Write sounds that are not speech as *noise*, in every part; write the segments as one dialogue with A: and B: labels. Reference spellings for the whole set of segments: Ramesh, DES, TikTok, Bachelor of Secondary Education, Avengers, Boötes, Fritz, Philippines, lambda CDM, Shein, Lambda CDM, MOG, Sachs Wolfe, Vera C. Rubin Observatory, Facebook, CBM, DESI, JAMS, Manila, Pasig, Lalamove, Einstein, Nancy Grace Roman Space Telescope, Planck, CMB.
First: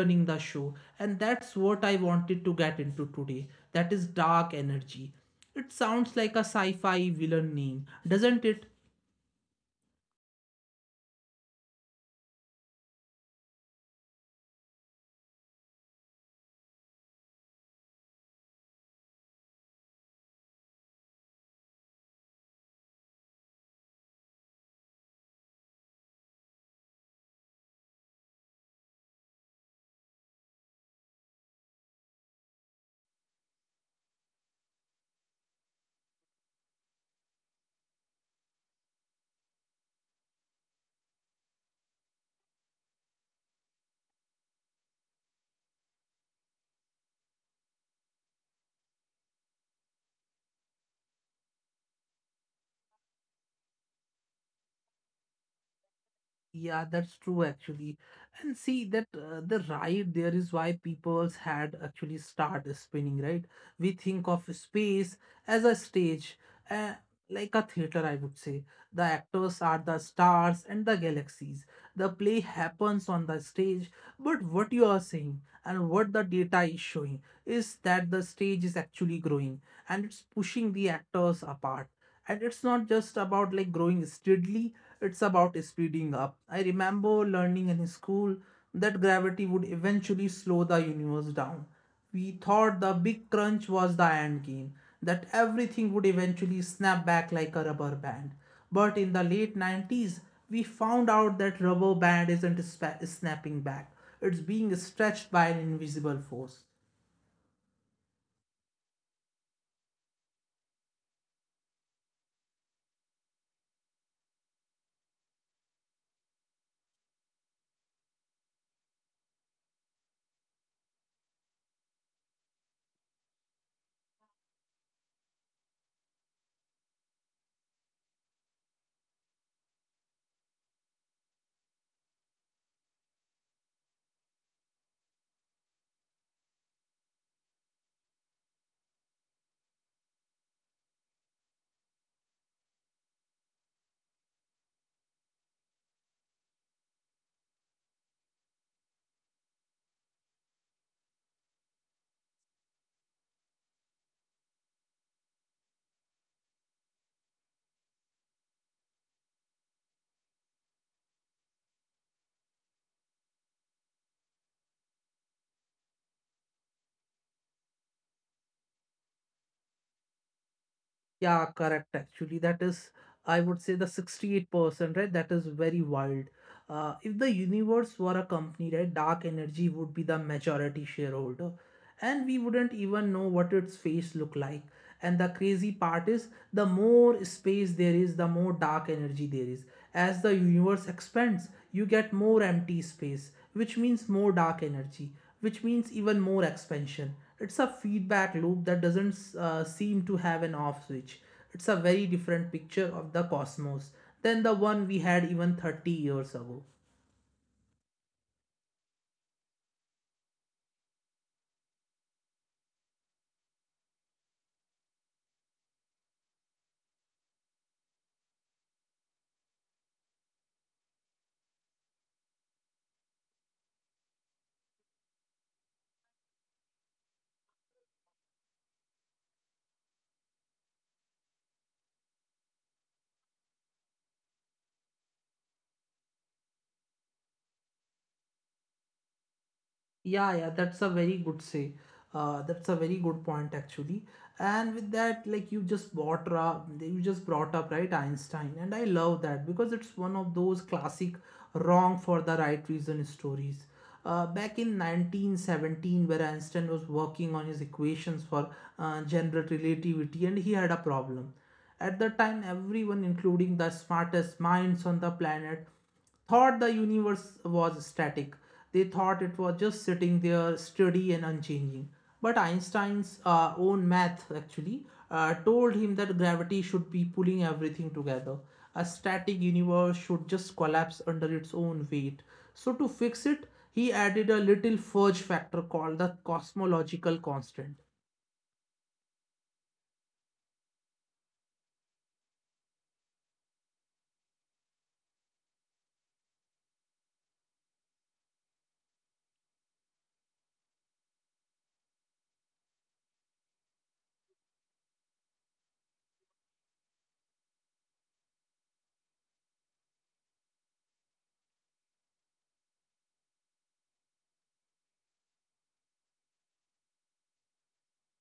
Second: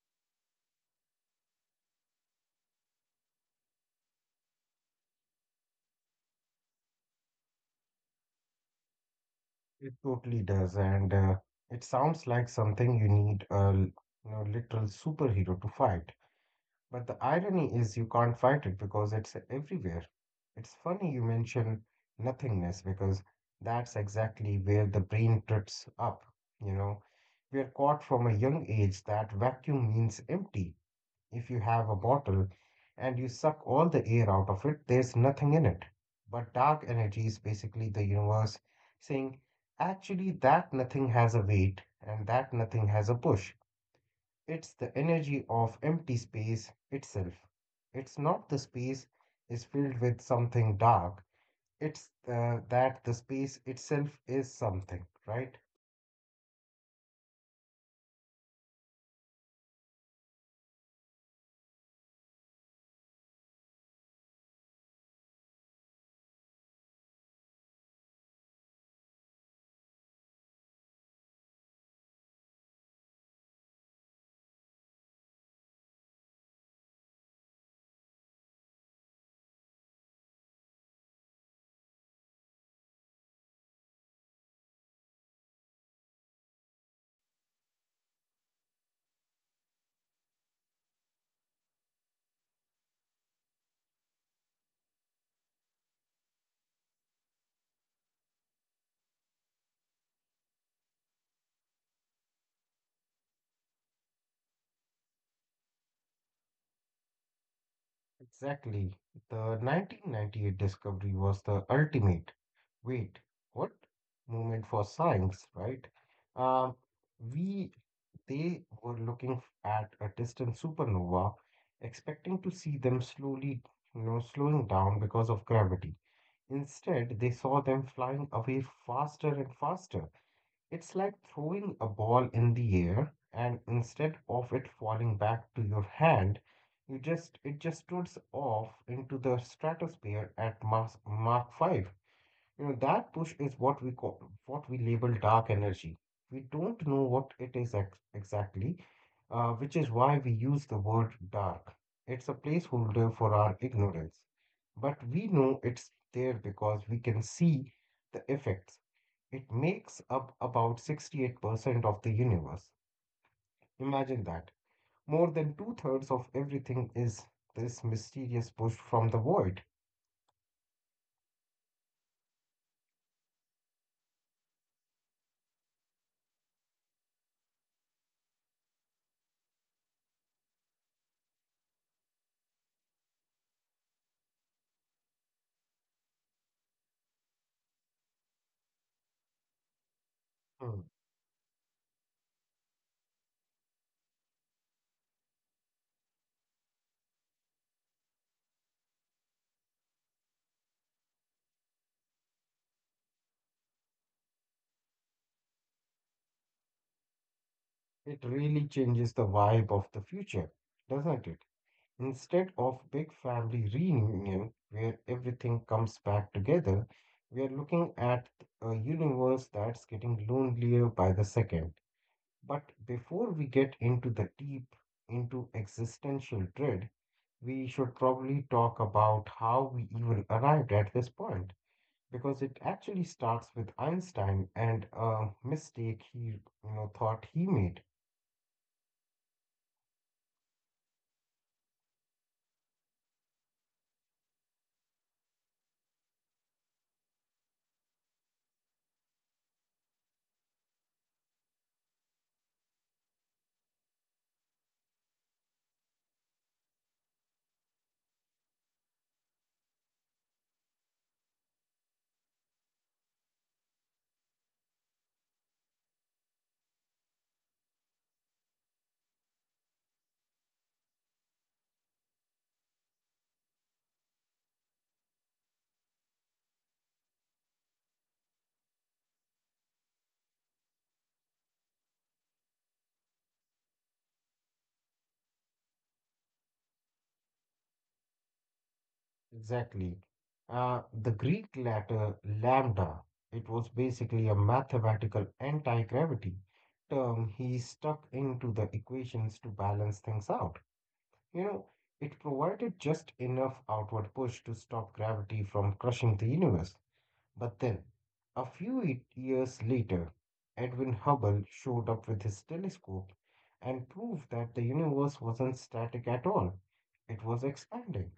A: running the show, and that's what I wanted to get into today. That is dark energy. It sounds like a sci fi villain name, doesn't it?
B: it totally does, and it sounds like something you need literal superhero to fight. But the irony is you can't fight it because it's everywhere. It's funny you mention nothingness because that's exactly where the brain trips up. You know, we are caught from a young age that vacuum means empty. If you have a bottle and you suck all the air out of it, there's nothing in it. But dark energy is basically the universe saying, actually, that nothing has a weight and that nothing has a push. It's the energy of empty space itself. It's not the space is filled with something dark, it's that the space itself is something, right?
A: Yeah, that's true actually. And see, that the right there is why people's had actually start spinning, right? We think of space as a stage, uh, like a theater, I would say. The actors are the stars and the galaxies. The play happens on the stage, but what you are saying and what the data is showing is that the stage is actually growing and it's pushing the actors apart, and it's not just about like growing steadily, it's about speeding up. I remember learning in school that gravity would eventually slow the universe down. We thought the big crunch was the end game, that everything would eventually snap back like a rubber band. But in the late 90s we found out that rubber band isn't spa- snapping back, it's being stretched by an invisible force.
B: Exactly. The 1998 discovery was the ultimate. Wait, what? Moment for science, right? Um, we they were looking at a distant supernova, expecting to see them slowly, slowing down because of gravity. Instead, they saw them flying away faster and faster. It's like throwing a ball in the air, and instead of it falling back to your hand, you just it just shoots off into the stratosphere at Mach 5. That push is what we call, what we label dark energy. We don't know what it is exactly, which is why we use the word dark. It's a placeholder for our ignorance, but we know it's there because we can see the effects. It makes up about 68% of the universe. Imagine that. More than two-thirds of everything is this mysterious push from the void.
A: Yeah, correct. Actually, that is, I would say, the 68%, right? That is very wild. If the universe were a company, right, dark energy would be the majority shareholder, and we wouldn't even know what its face look like. And the crazy part is, the more space there is, the more dark energy there is. As the
B: Hmm.
A: universe expands, you get more empty space, which means more dark energy, which means even more expansion. It's a feedback loop that doesn't seem to have an off switch. It's a very different picture of the cosmos than the one we had even 30 years ago.
B: It really changes the vibe of the future, doesn't it? Instead of big family reunion where everything comes back together, we are looking at a universe that's getting lonelier by the second. But before we get into the deep, into existential dread, we should probably talk about how we even arrived at this point, because it actually starts with Einstein and a mistake he, thought he made.
A: Yeah, that's a very good say. That's a very good point actually. And with that, like you just brought up right, Einstein, and I love that because it's one of those classic wrong for the right reason stories. Back in 1917, where Einstein was working on his equations for general relativity, and he had a problem. At the time, everyone, including the smartest minds on the planet, thought the universe was static. They thought it was just sitting there steady and unchanging. But Einstein's own math actually told him that gravity should be pulling everything together. A static universe should just collapse under its own weight. So, to fix it, he added a little fudge factor called the cosmological constant.
B: Exactly, the Greek letter lambda. It was basically a mathematical anti-gravity term he stuck into the equations to balance things out. you know it provided just enough outward push to stop gravity from crushing the universe. But then, a few years later, Edwin Hubble showed up with his telescope and proved that the universe wasn't static at all, it was expanding.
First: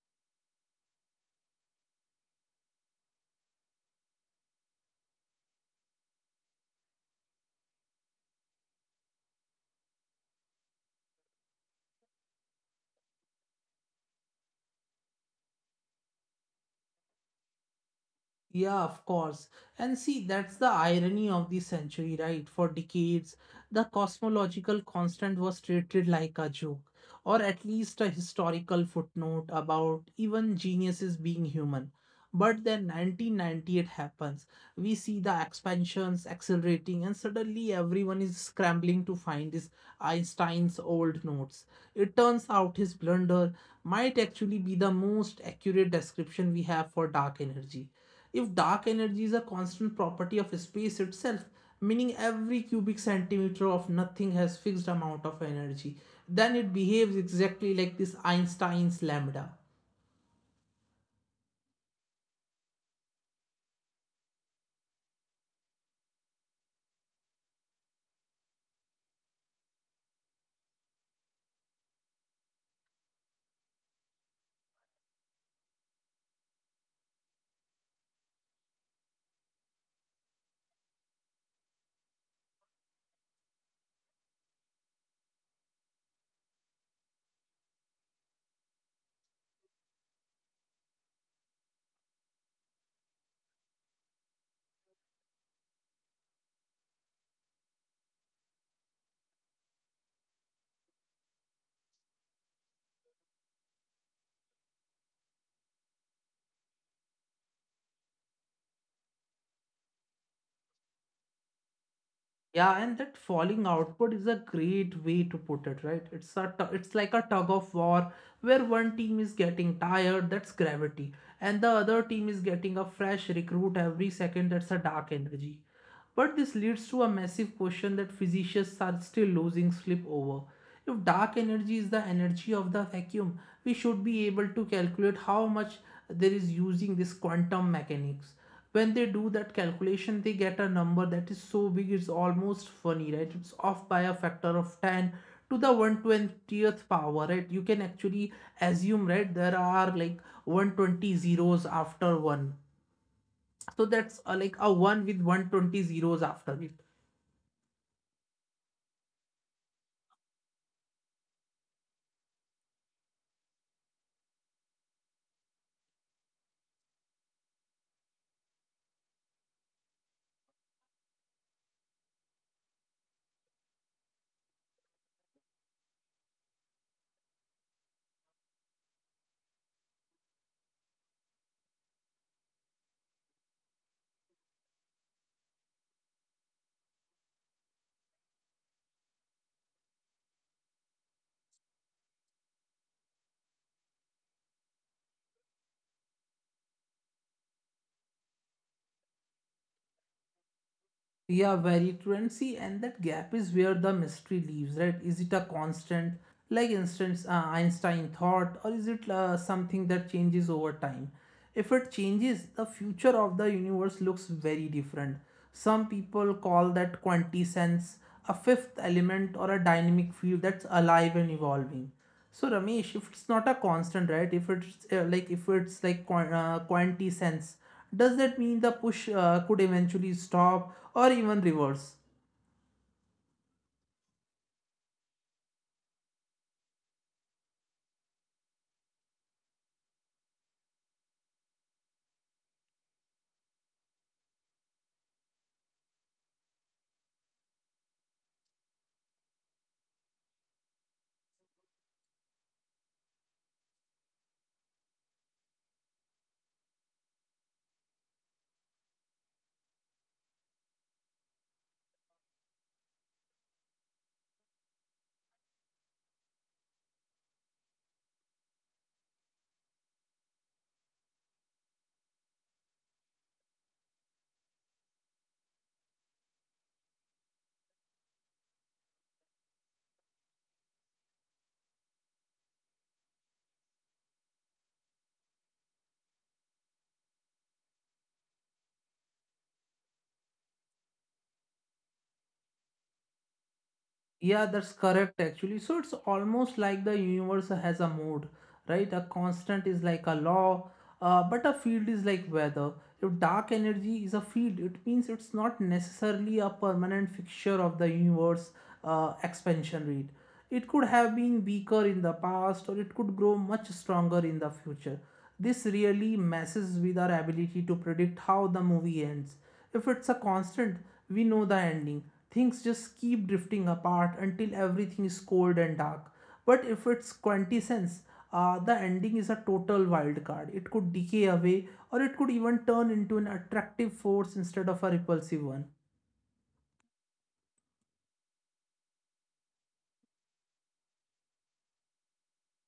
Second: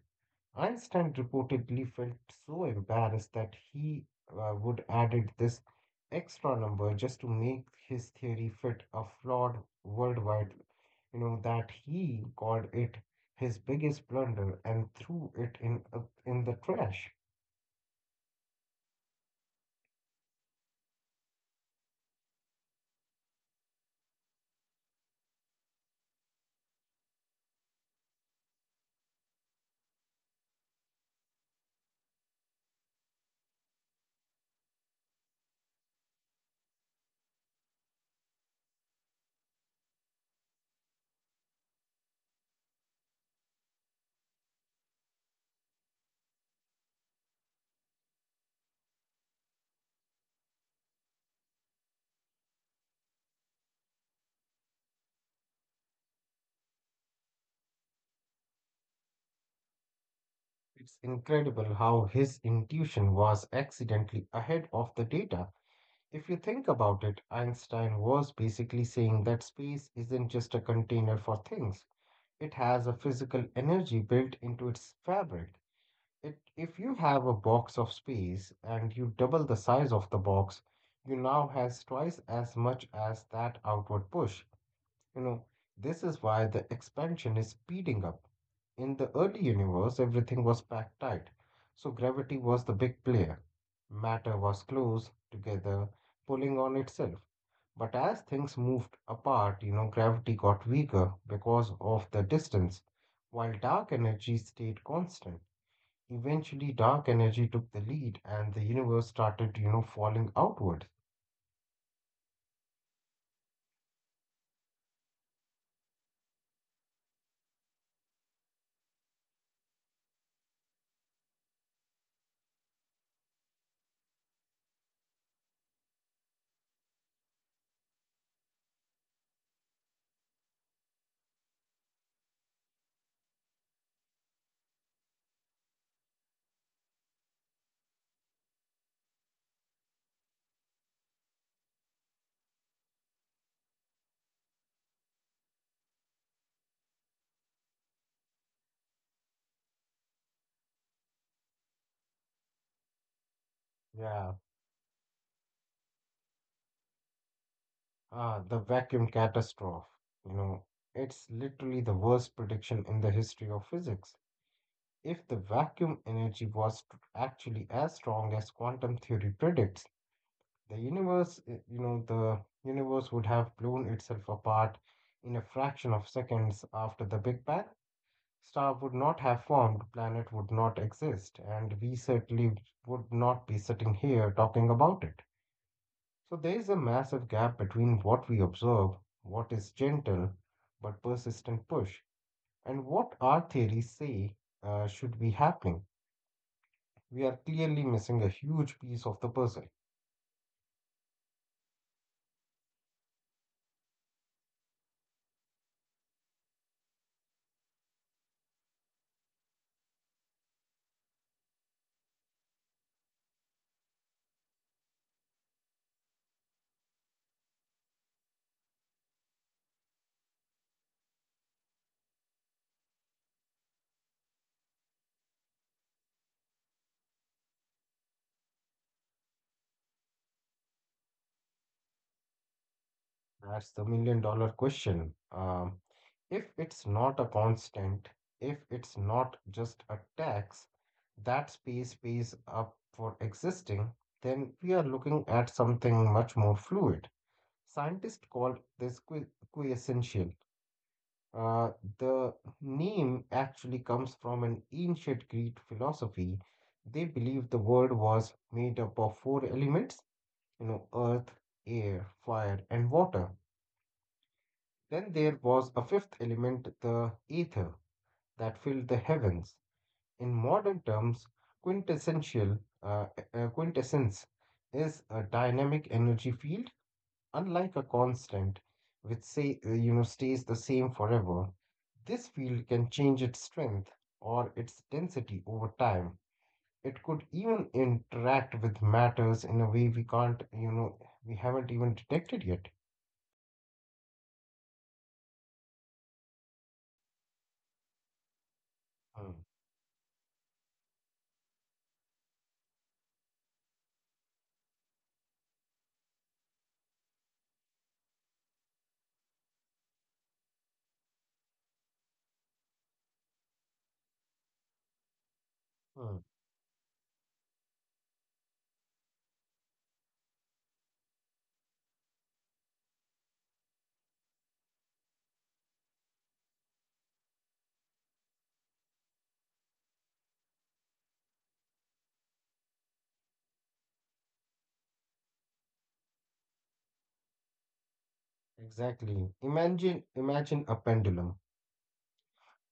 B: Einstein reportedly felt so embarrassed that he would added this extra number just to make his theory fit a flawed worldwide, that he called it his biggest blunder and threw it in the trash.
A: Yeah, of course. And see, that's the irony of the century, right? For decades, the cosmological constant was treated like a joke, or at least a historical footnote about even geniuses being human. But then 1998 happens. We see the expansions accelerating, and suddenly everyone is scrambling to find this Einstein's old notes. It turns out his blunder might actually be the most accurate description we have for dark energy. If dark energy is a constant property of space itself, meaning every cubic centimeter of nothing has fixed amount of energy, then it behaves exactly like this Einstein's lambda.
B: It's incredible how his intuition was accidentally ahead of the data. If you think about it, Einstein was basically saying that space isn't just a container for things, it has a physical energy built into its fabric. It, if you have a box of space and you double the size of the box, you now has twice as much as that outward push. You know, this is why the expansion is speeding up. In the early universe, everything was packed tight, so gravity was the big player. Matter was close together, pulling on itself. But as things moved apart, gravity got weaker because of the distance, while dark energy stayed constant. Eventually, dark energy took the lead and the universe started, falling outward.
A: Yeah, and that falling output is a great way to put it, right? It's like a tug of war where one team is getting tired, that's gravity, and the other team is getting a fresh recruit every second, that's a dark energy. But this leads to a massive question that physicians are still losing sleep over. If dark energy is the energy of the vacuum, we should be able to calculate how much there is using this quantum mechanics. When they do that calculation, they get a number that is so big it's almost funny, right? It's off by a factor of 10 to the 120th power. Right, you can actually assume right there are like 120 zeros after one, so that's
B: Yeah,
A: like a one with 120 zeros after it.
B: ah, the vacuum catastrophe. You know, it's literally the worst prediction in the history of physics. If the vacuum energy was actually as strong as quantum theory predicts, the universe would have blown itself apart in a fraction of seconds after the Big Bang. Star would not have formed, planet would not exist, and we certainly would not be sitting here talking about it. So there is a massive gap between what we observe, what is gentle but persistent push, and what our theories say should be happening. We are clearly missing a huge piece of the puzzle.
A: Yeah, very currency, and that gap is where the mystery lives, right? Is it a constant, like instance Einstein thought, or is it something that changes over time? If it changes, the future of the universe looks very different. Some people call that quantisense, a fifth element or a dynamic field that's alive and evolving. So Ramesh, if it's not a constant, right? If it's like if it's like quan- quantity sense, does that mean the push could eventually stop or even reverse?
B: That's the $1 million question. If it's not a constant, if it's not just a tax that space pays up for existing, then we are looking at something much more fluid. Scientists call this quiescential. Uh, the name actually comes from an ancient Greek philosophy. They believed the world was made up of four elements, earth, air, fire, and water. Then there was a fifth element, the ether, that filled the heavens. In modern terms, quintessence is a dynamic energy field, unlike a constant, which say stays the same forever. This field can change its strength or its density over time. It could even interact with matters in a way we can't, we haven't even detected yet.
A: Yeah, that's correct actually. So it's almost like the universe has a mood, right? A
B: Hmm.
A: constant is like a law, but a field is like weather. If dark energy is a field, it means it's not necessarily a permanent fixture of the universe expansion rate. It could have been weaker in the past or it could grow much stronger in the future. This really
B: Hmm.
A: messes with our ability to predict how the movie ends. If it's a constant, we know the ending. Things just keep drifting apart until everything is cold and dark. But if it's quintessence, the ending is a total wild card. It could decay away or it could even turn into an attractive force instead of a repulsive one.
B: Exactly. Imagine a pendulum.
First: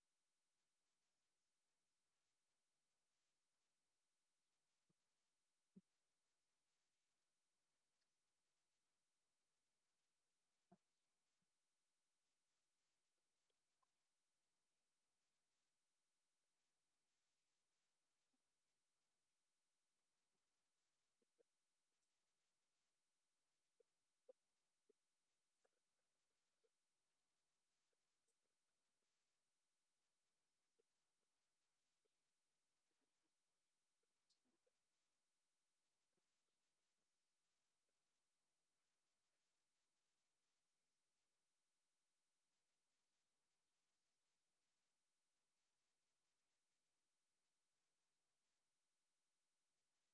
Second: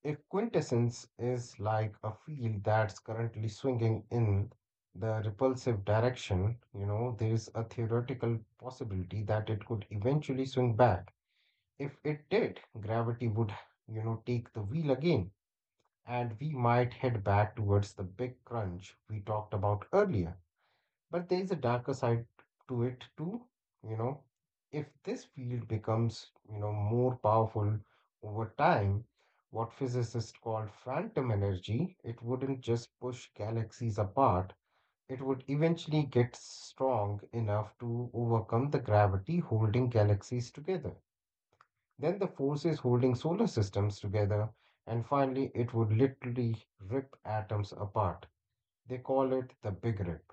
B: A quintessence is like a field that's currently swinging in the repulsive direction. You know, there is a theoretical possibility that it could eventually swing back. If it did, gravity would, take the wheel again, and we might head back towards the big crunch we talked about earlier. But there is a darker side to it too. You know, if this field becomes, more powerful over time, what physicists call phantom energy, it wouldn't just push galaxies apart, it would eventually get strong enough to overcome the gravity holding galaxies together. Then the forces holding solar systems together, and finally, it would literally rip atoms apart. They call it the Big Rip.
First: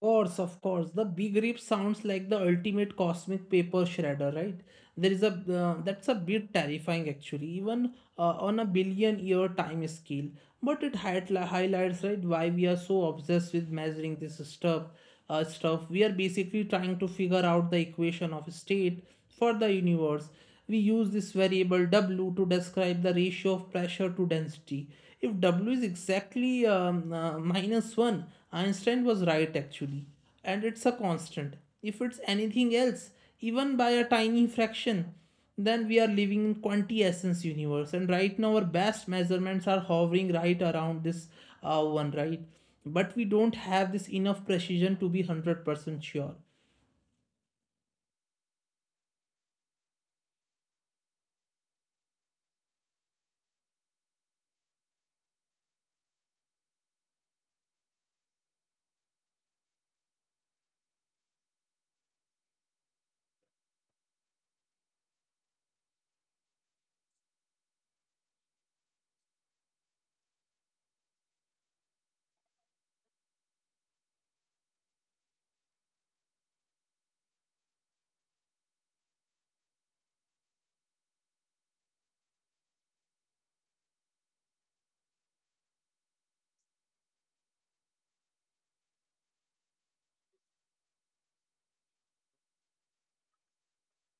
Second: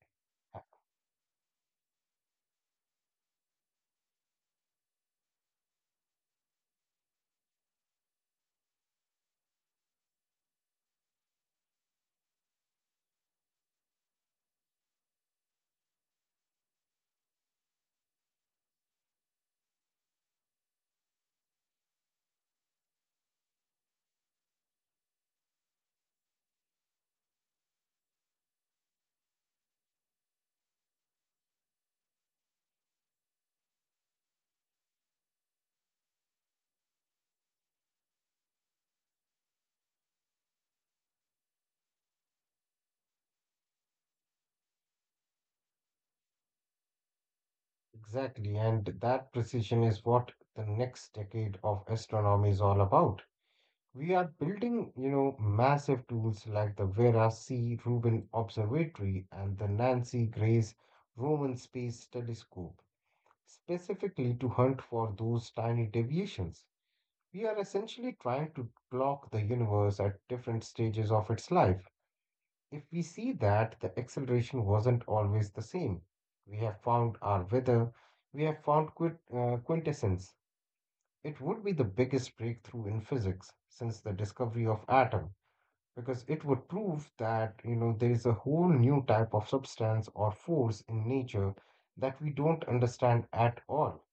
A: Course, of course. The big rip sounds like the ultimate cosmic paper shredder, right? there is a That's a bit terrifying actually, even on a billion year time scale, but it had, highlights right why we are so obsessed with measuring this stuff. We are basically trying to figure out the equation of state for the universe. We use this variable w to describe the ratio of pressure to density. If w is exactly minus 1, Einstein was right actually, and it's a constant. If it's anything else, even by a tiny fraction, then we are living in quanti essence universe. And right now, our best measurements are hovering right around this one, right? But we don't have this enough precision to be 100% sure.
B: Exactly, and that precision is what the next decade of astronomy is all about. We are building, massive tools like the Vera C. Rubin Observatory and the Nancy Grace Roman Space Telescope, specifically to hunt for those tiny deviations. We are essentially trying to clock the universe at different stages of its life. If we see that the acceleration wasn't always the same, we have found our weather, we have found quintessence. It would be the biggest breakthrough in physics since the discovery of atom, because it would prove that there is a whole new type of substance or force in nature that we don't understand at all.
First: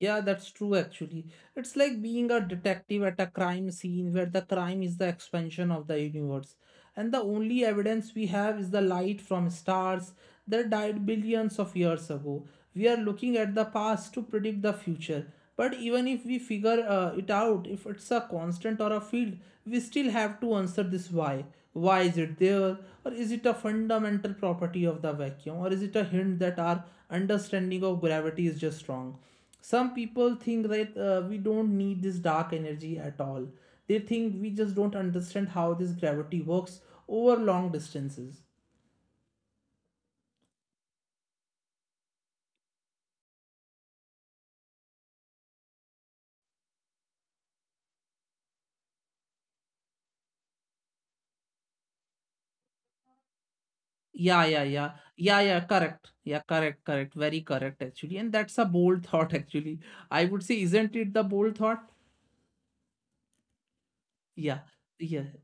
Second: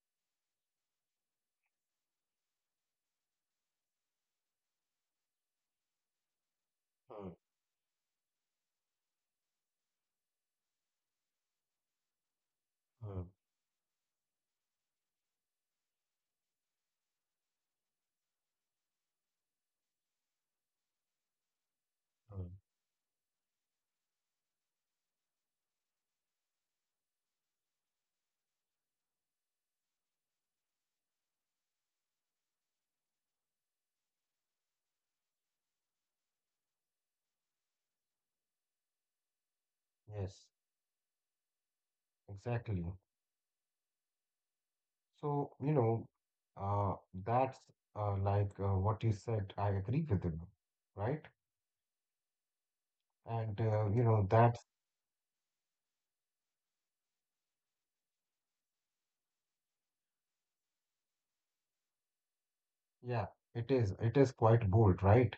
A: Yeah, that's true actually. It's like being a detective at a crime scene where the crime is the expansion of the universe. And the
B: Hmm.
A: only evidence we have is the light from stars that died billions of years ago. We are
B: Hmm.
A: looking at the past to predict the future. But even if we figure it out, if it's a constant or a field, we still have to answer this why. Why is it
B: Hmm.
A: there? Or is it a fundamental property of the vacuum? Or is it a hint that our understanding of gravity is just wrong? Some people think that we don't need this dark energy at all. They think we just don't understand how this gravity works over long distances.
B: Yes, exactly. So, uh, that's like what you said. I agree with you, right? And,
A: yeah yeah
B: that's,
A: yeah yeah yeah correct. Yeah, correct, actually, and that's a bold *laughs* thought actually, I would say. Isn't it the bold thought?
B: yeah, it is
A: yeah
B: quite bold,
A: yeah
B: right?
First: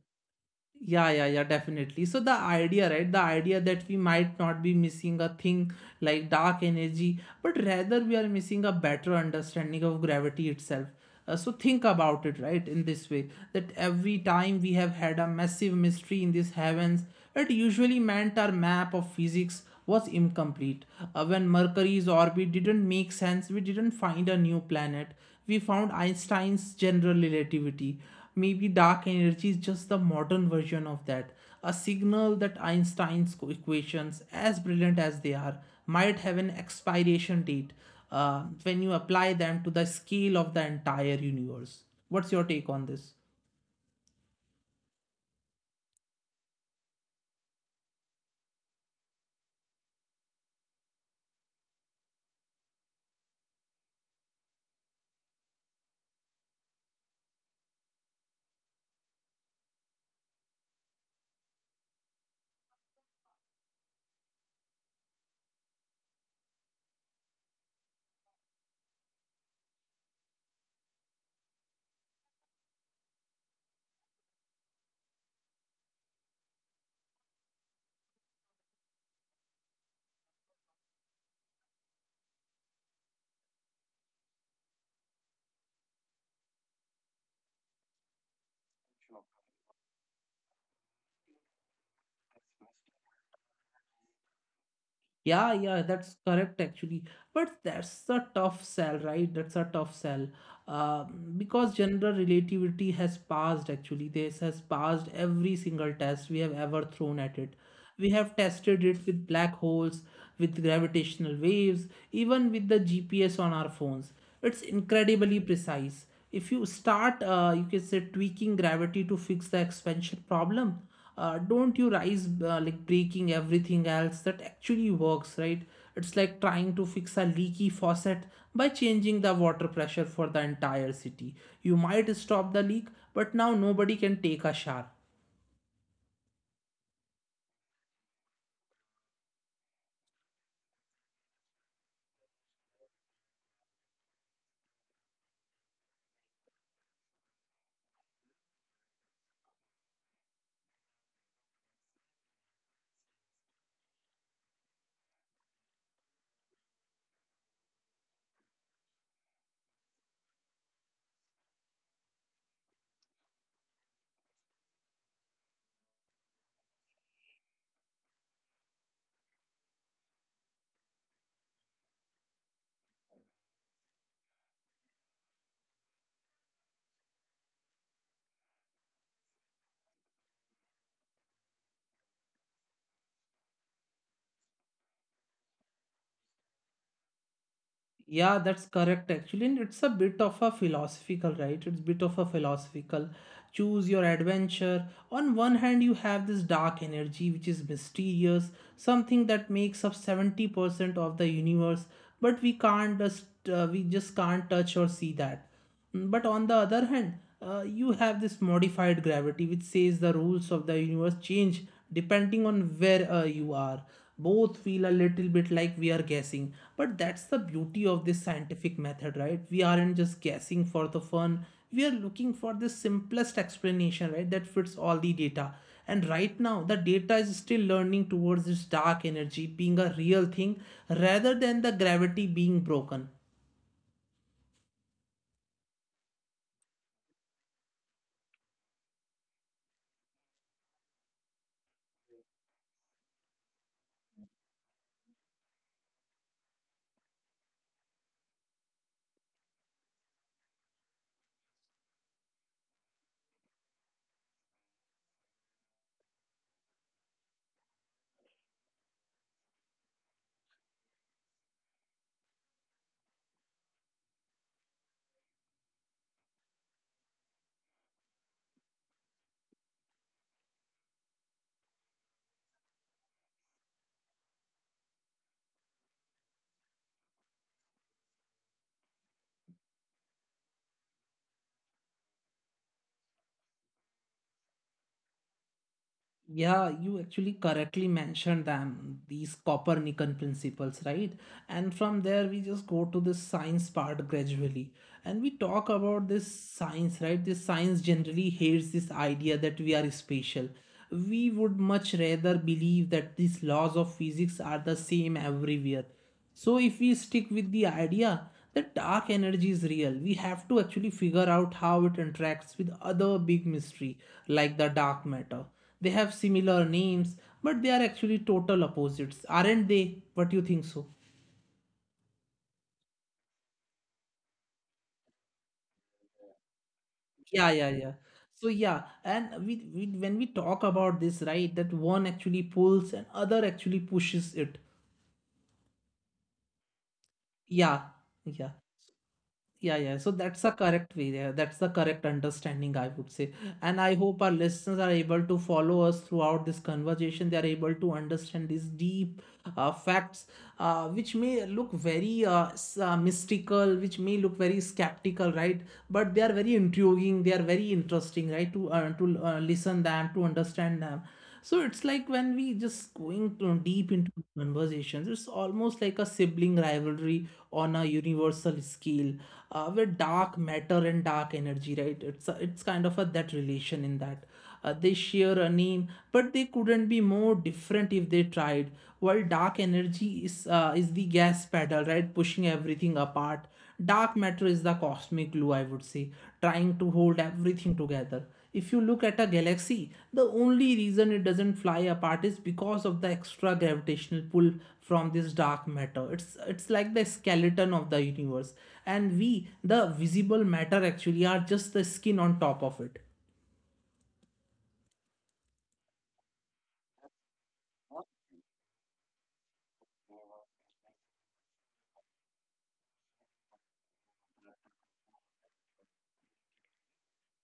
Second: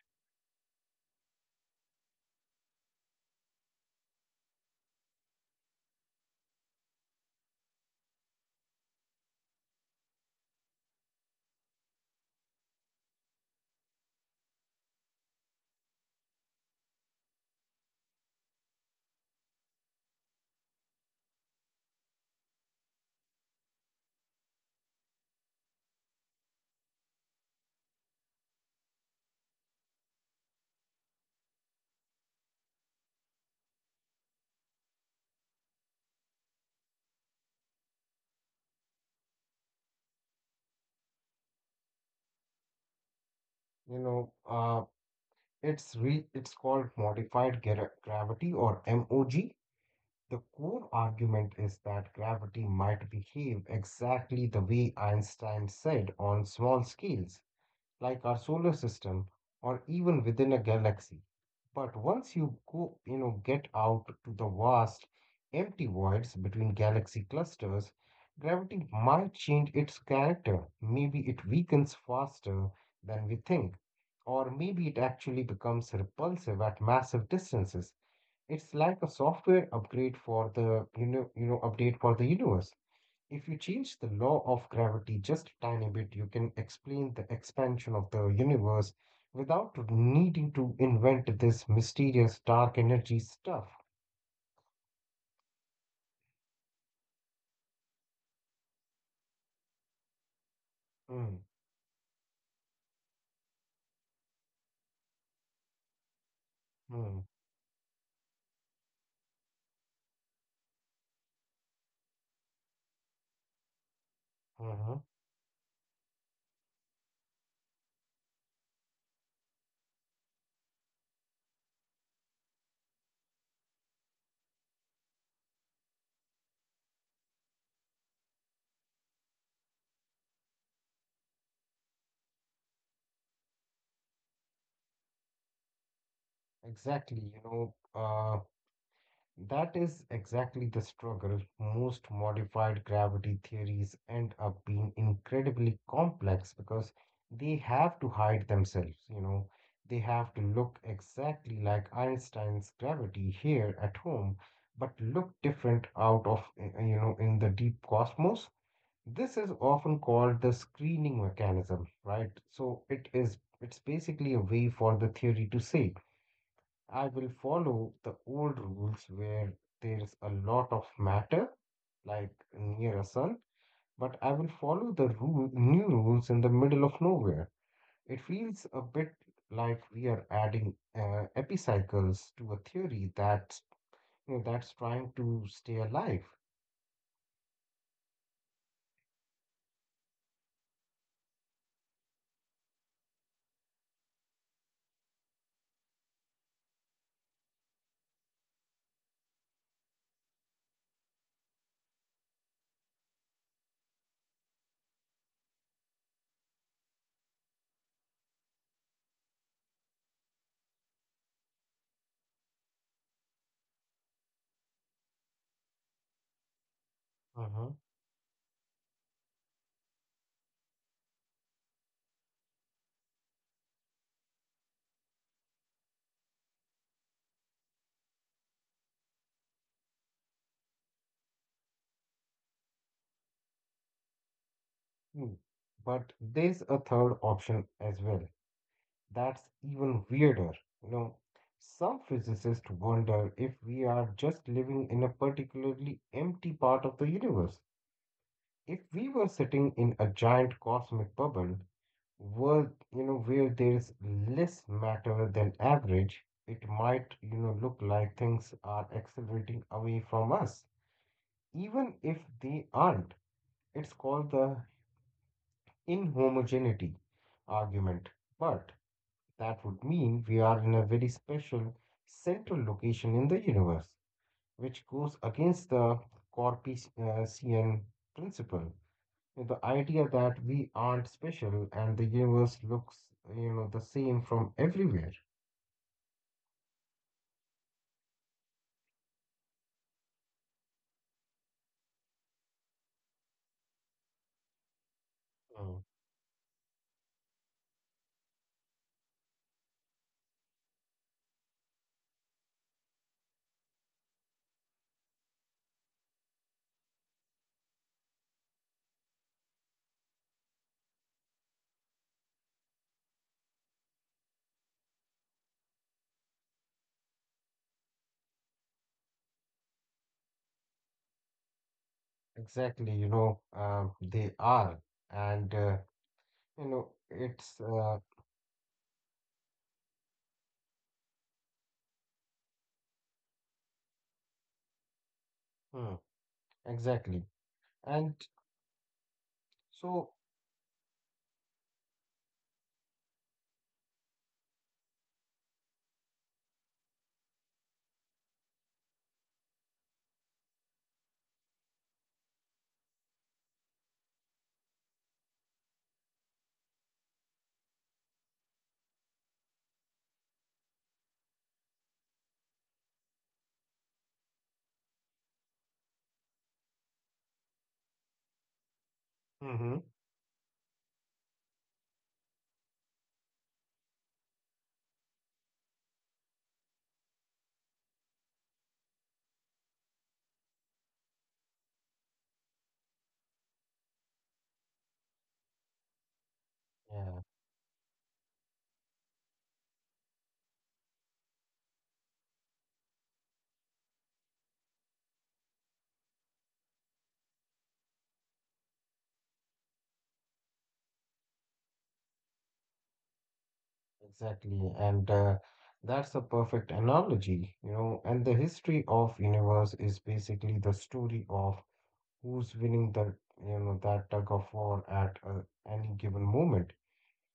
A: yeah yeah yeah definitely. So the idea that we might not be missing a thing like dark energy, but rather we are missing a better understanding of gravity itself. So think about it, right, in this way that every time we have had a massive mystery in these heavens, it usually meant our map of physics was incomplete. When Mercury's orbit didn't make sense, we didn't find a new planet. We found Einstein's general relativity. Maybe dark energy is just the modern version of that, a signal that Einstein's equations, as brilliant as they are, might have an expiration date when you apply them to the scale of the entire universe. What's your take on this?
B: You know, uh, it's called modified gravity or MOG. The core argument is that gravity might behave exactly the way Einstein said on small scales, like our solar system or even within a galaxy. But once you go, get out to the vast empty voids between galaxy clusters, gravity might change its character. Maybe it weakens faster than we think, or maybe it actually becomes repulsive at massive distances. It's like a software upgrade for the, update for the universe. If you change the law of gravity just a tiny bit, you can explain the expansion of the universe without needing to invent this mysterious dark energy stuff.
A: Yeah, that's correct actually. But that's a tough sell, right? That's a tough sell.
B: Mm.
A: Because general relativity has passed actually. This has passed every single test we have ever thrown
B: Mm.
A: at it. We have tested it with black holes, with gravitational waves, even with the GPS on our phones. It's
B: Mhm.
A: incredibly precise. If you start, you can say tweaking gravity to fix the expansion problem, don't you rise like breaking everything else that actually works, right? It's like trying to fix a leaky faucet by changing the water pressure for the entire city. You might stop the leak, but now nobody can take a shower.
B: Exactly, that is exactly the struggle. Most modified gravity theories end up being incredibly complex because they have to hide themselves, They have to look exactly like Einstein's gravity here at home, but look different in the deep cosmos. This is often called the screening mechanism, right? So it is, it's basically a way for the theory to say, I will follow the old rules where there's a lot of matter, like near a sun, but I will follow new rules in the middle of nowhere. It feels a bit like we are adding epicycles to a theory that's, that's trying to stay alive.
A: Yeah, that's correct actually. And it's a bit of a philosophical, right? It's bit of a philosophical. Choose your adventure. On one hand, you have this dark energy which is mysterious, something that makes up 70% of the universe, but we can't just we just can't touch or see that. But on the other hand, you have this modified gravity, which says the rules of the universe change depending on where you are. Both feel a little bit like we are guessing, but that's the
B: Uh-huh.
A: beauty of this scientific method, right? We aren't just guessing for the fun. We are looking for the simplest explanation, right, that fits all the data. And right now, the data is still learning towards this dark energy being a real thing rather than the gravity being broken.
B: Hmm. But there's a third option as well, that's even weirder. You know, some physicists wonder if we are just living in a particularly empty part of the universe. If we were sitting in a giant cosmic bubble, world, where there's less matter than average, it might, look like things are accelerating away from us, even if they aren't. It's called the inhomogeneity argument. But that would mean we are in a very special central location in the universe, which goes against the Corpuscian principle. The idea that we aren't special and the universe looks, the same from everywhere.
A: Yeah, you actually correctly mentioned them, these Copernican principles, right? And from there, we just go to the science part gradually. And we talk
B: Mm.
A: about this science, right? This science generally hates this idea that we are special. We would much rather believe that these laws of physics are the same everywhere. So if we stick with the idea that dark energy is real, we have to actually figure out how it interacts with other big mystery like the dark matter. They have similar names, but they are actually total opposites, aren't they? What do you think so?
B: Exactly, they are, and
A: Yeah, yeah,
B: it's
A: yeah. So yeah, and we when we talk about this, right, that one actually pulls and other actually pushes it.
B: mm, exactly,
A: Yeah,
B: and
A: yeah. Yeah, yeah. So
B: so,
A: that's the correct way. Yeah. That's the correct understanding, I would say. And I hope our listeners are able to follow us throughout this conversation. They are able to understand these deep facts, which may look very mystical, which may look very skeptical, right? But they are very intriguing. They are very interesting, right? To listen them, to understand them. So it's like when we just deep into conversations, it's almost like a sibling rivalry on a universal scale,
B: hmm,
A: where dark matter and dark energy, right? It's kind of a that relation in that. They share a name, but they couldn't be more different if they tried. While dark energy is the gas pedal, right, pushing everything apart, dark matter is the cosmic glue, I would say, trying to hold
B: yeah.
A: everything together. If you look at a galaxy, the only reason it doesn't fly apart is because of the extra gravitational pull from this dark matter. It's like the skeleton of the universe, and we, the visible matter, actually are just the skin on top of it.
B: Exactly, and that's a perfect analogy, And the history of universe is basically the story of who's winning the, that tug of war at any given moment.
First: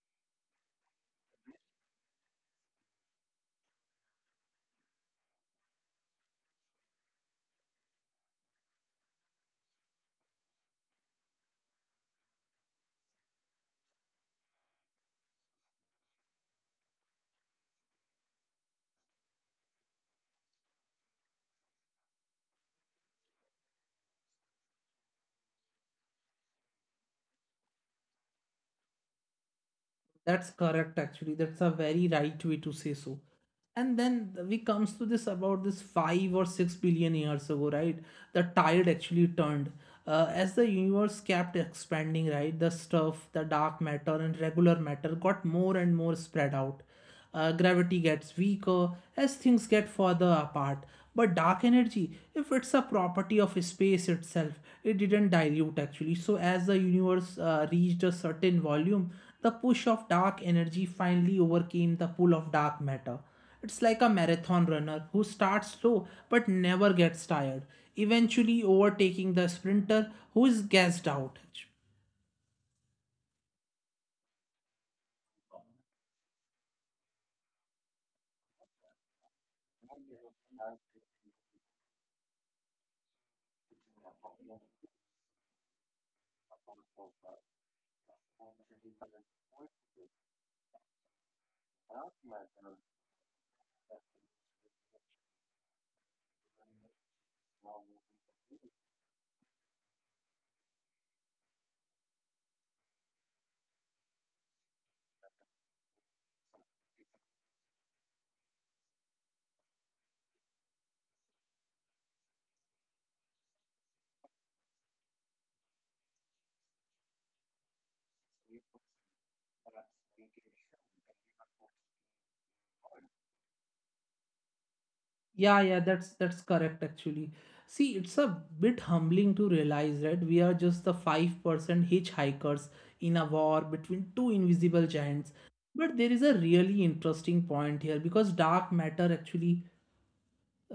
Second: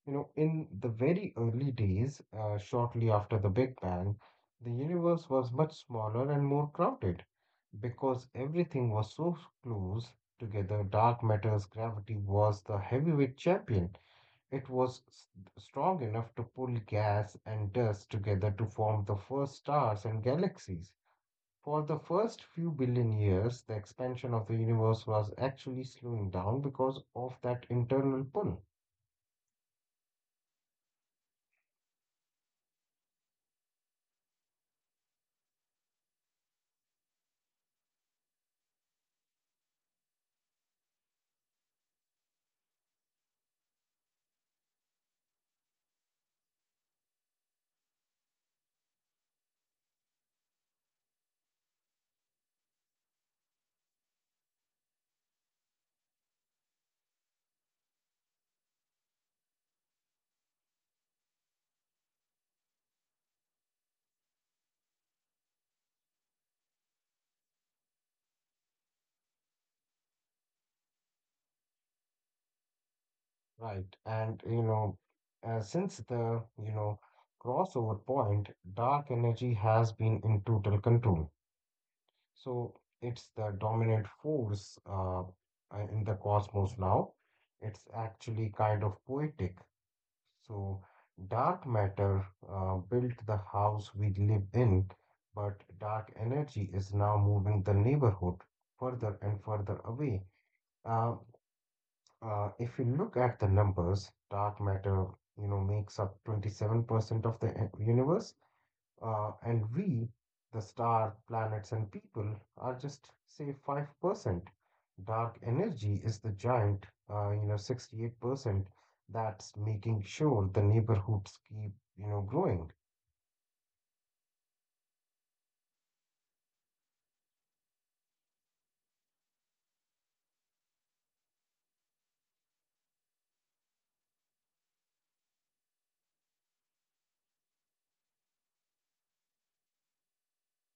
B: In the very early days, shortly after the Big Bang, the universe was much smaller and more crowded because everything was so close together. Dark matter's gravity was the heavyweight champion. it was s- Strong enough to pull gas and dust together to form the first stars and galaxies. For the first few billion years, the expansion of the universe was actually slowing down because of that internal pull.
A: That's correct, actually. That's a very right way to say so. And then we comes to this about this 5 or 6 billion years ago, right? The tide actually turned, as the universe kept expanding, right? The stuff, the dark matter and regular matter, got more and more spread out. Gravity gets weaker as things get further apart, but dark energy, if it's a property of space itself, it didn't dilute actually. So as the universe reached a certain volume, the push of dark energy finally overcame the pull of dark matter. It's like a marathon runner who starts slow but never gets tired, eventually overtaking the sprinter who is gassed out.
B: Right. And since the crossover point, dark energy has been in total control. So it's the dominant force in the cosmos now. It's actually kind of poetic. So, dark matter built the house we live in, but dark energy is now moving the neighborhood further and further away. Uh, if you look at the numbers, dark matter, makes up 27% of the universe, and we, the star, planets, and people, are just, say, 5%. Dark energy is the giant, 68% that's making sure the neighborhoods keep, growing.
A: Yeah, yeah, that's correct actually. See, it's a bit humbling to realize that we are just the 5% hitchhikers in a war between two invisible giants. But there is a really interesting point here because dark matter actually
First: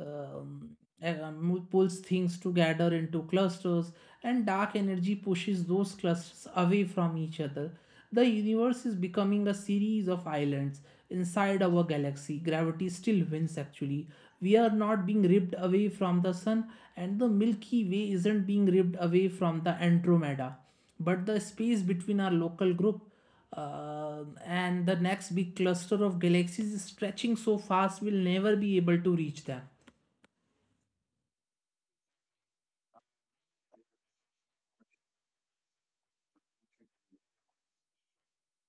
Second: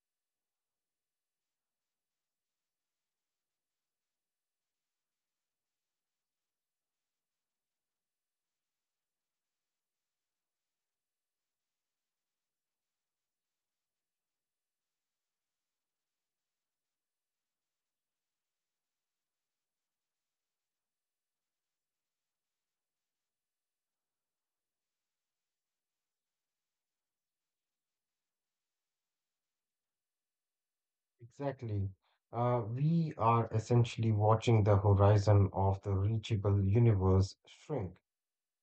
A: um, pulls things together into clusters, and dark energy pushes those clusters away from each other. The universe is becoming a series of islands inside our galaxy. Gravity still wins, actually. We are not being ripped away from the sun, and the Milky Way isn't being ripped away from the Andromeda. But the space between our local group and the next big cluster of galaxies is stretching so fast we'll never be able to reach them.
B: Exactly. We are essentially watching the horizon of the reachable universe shrink.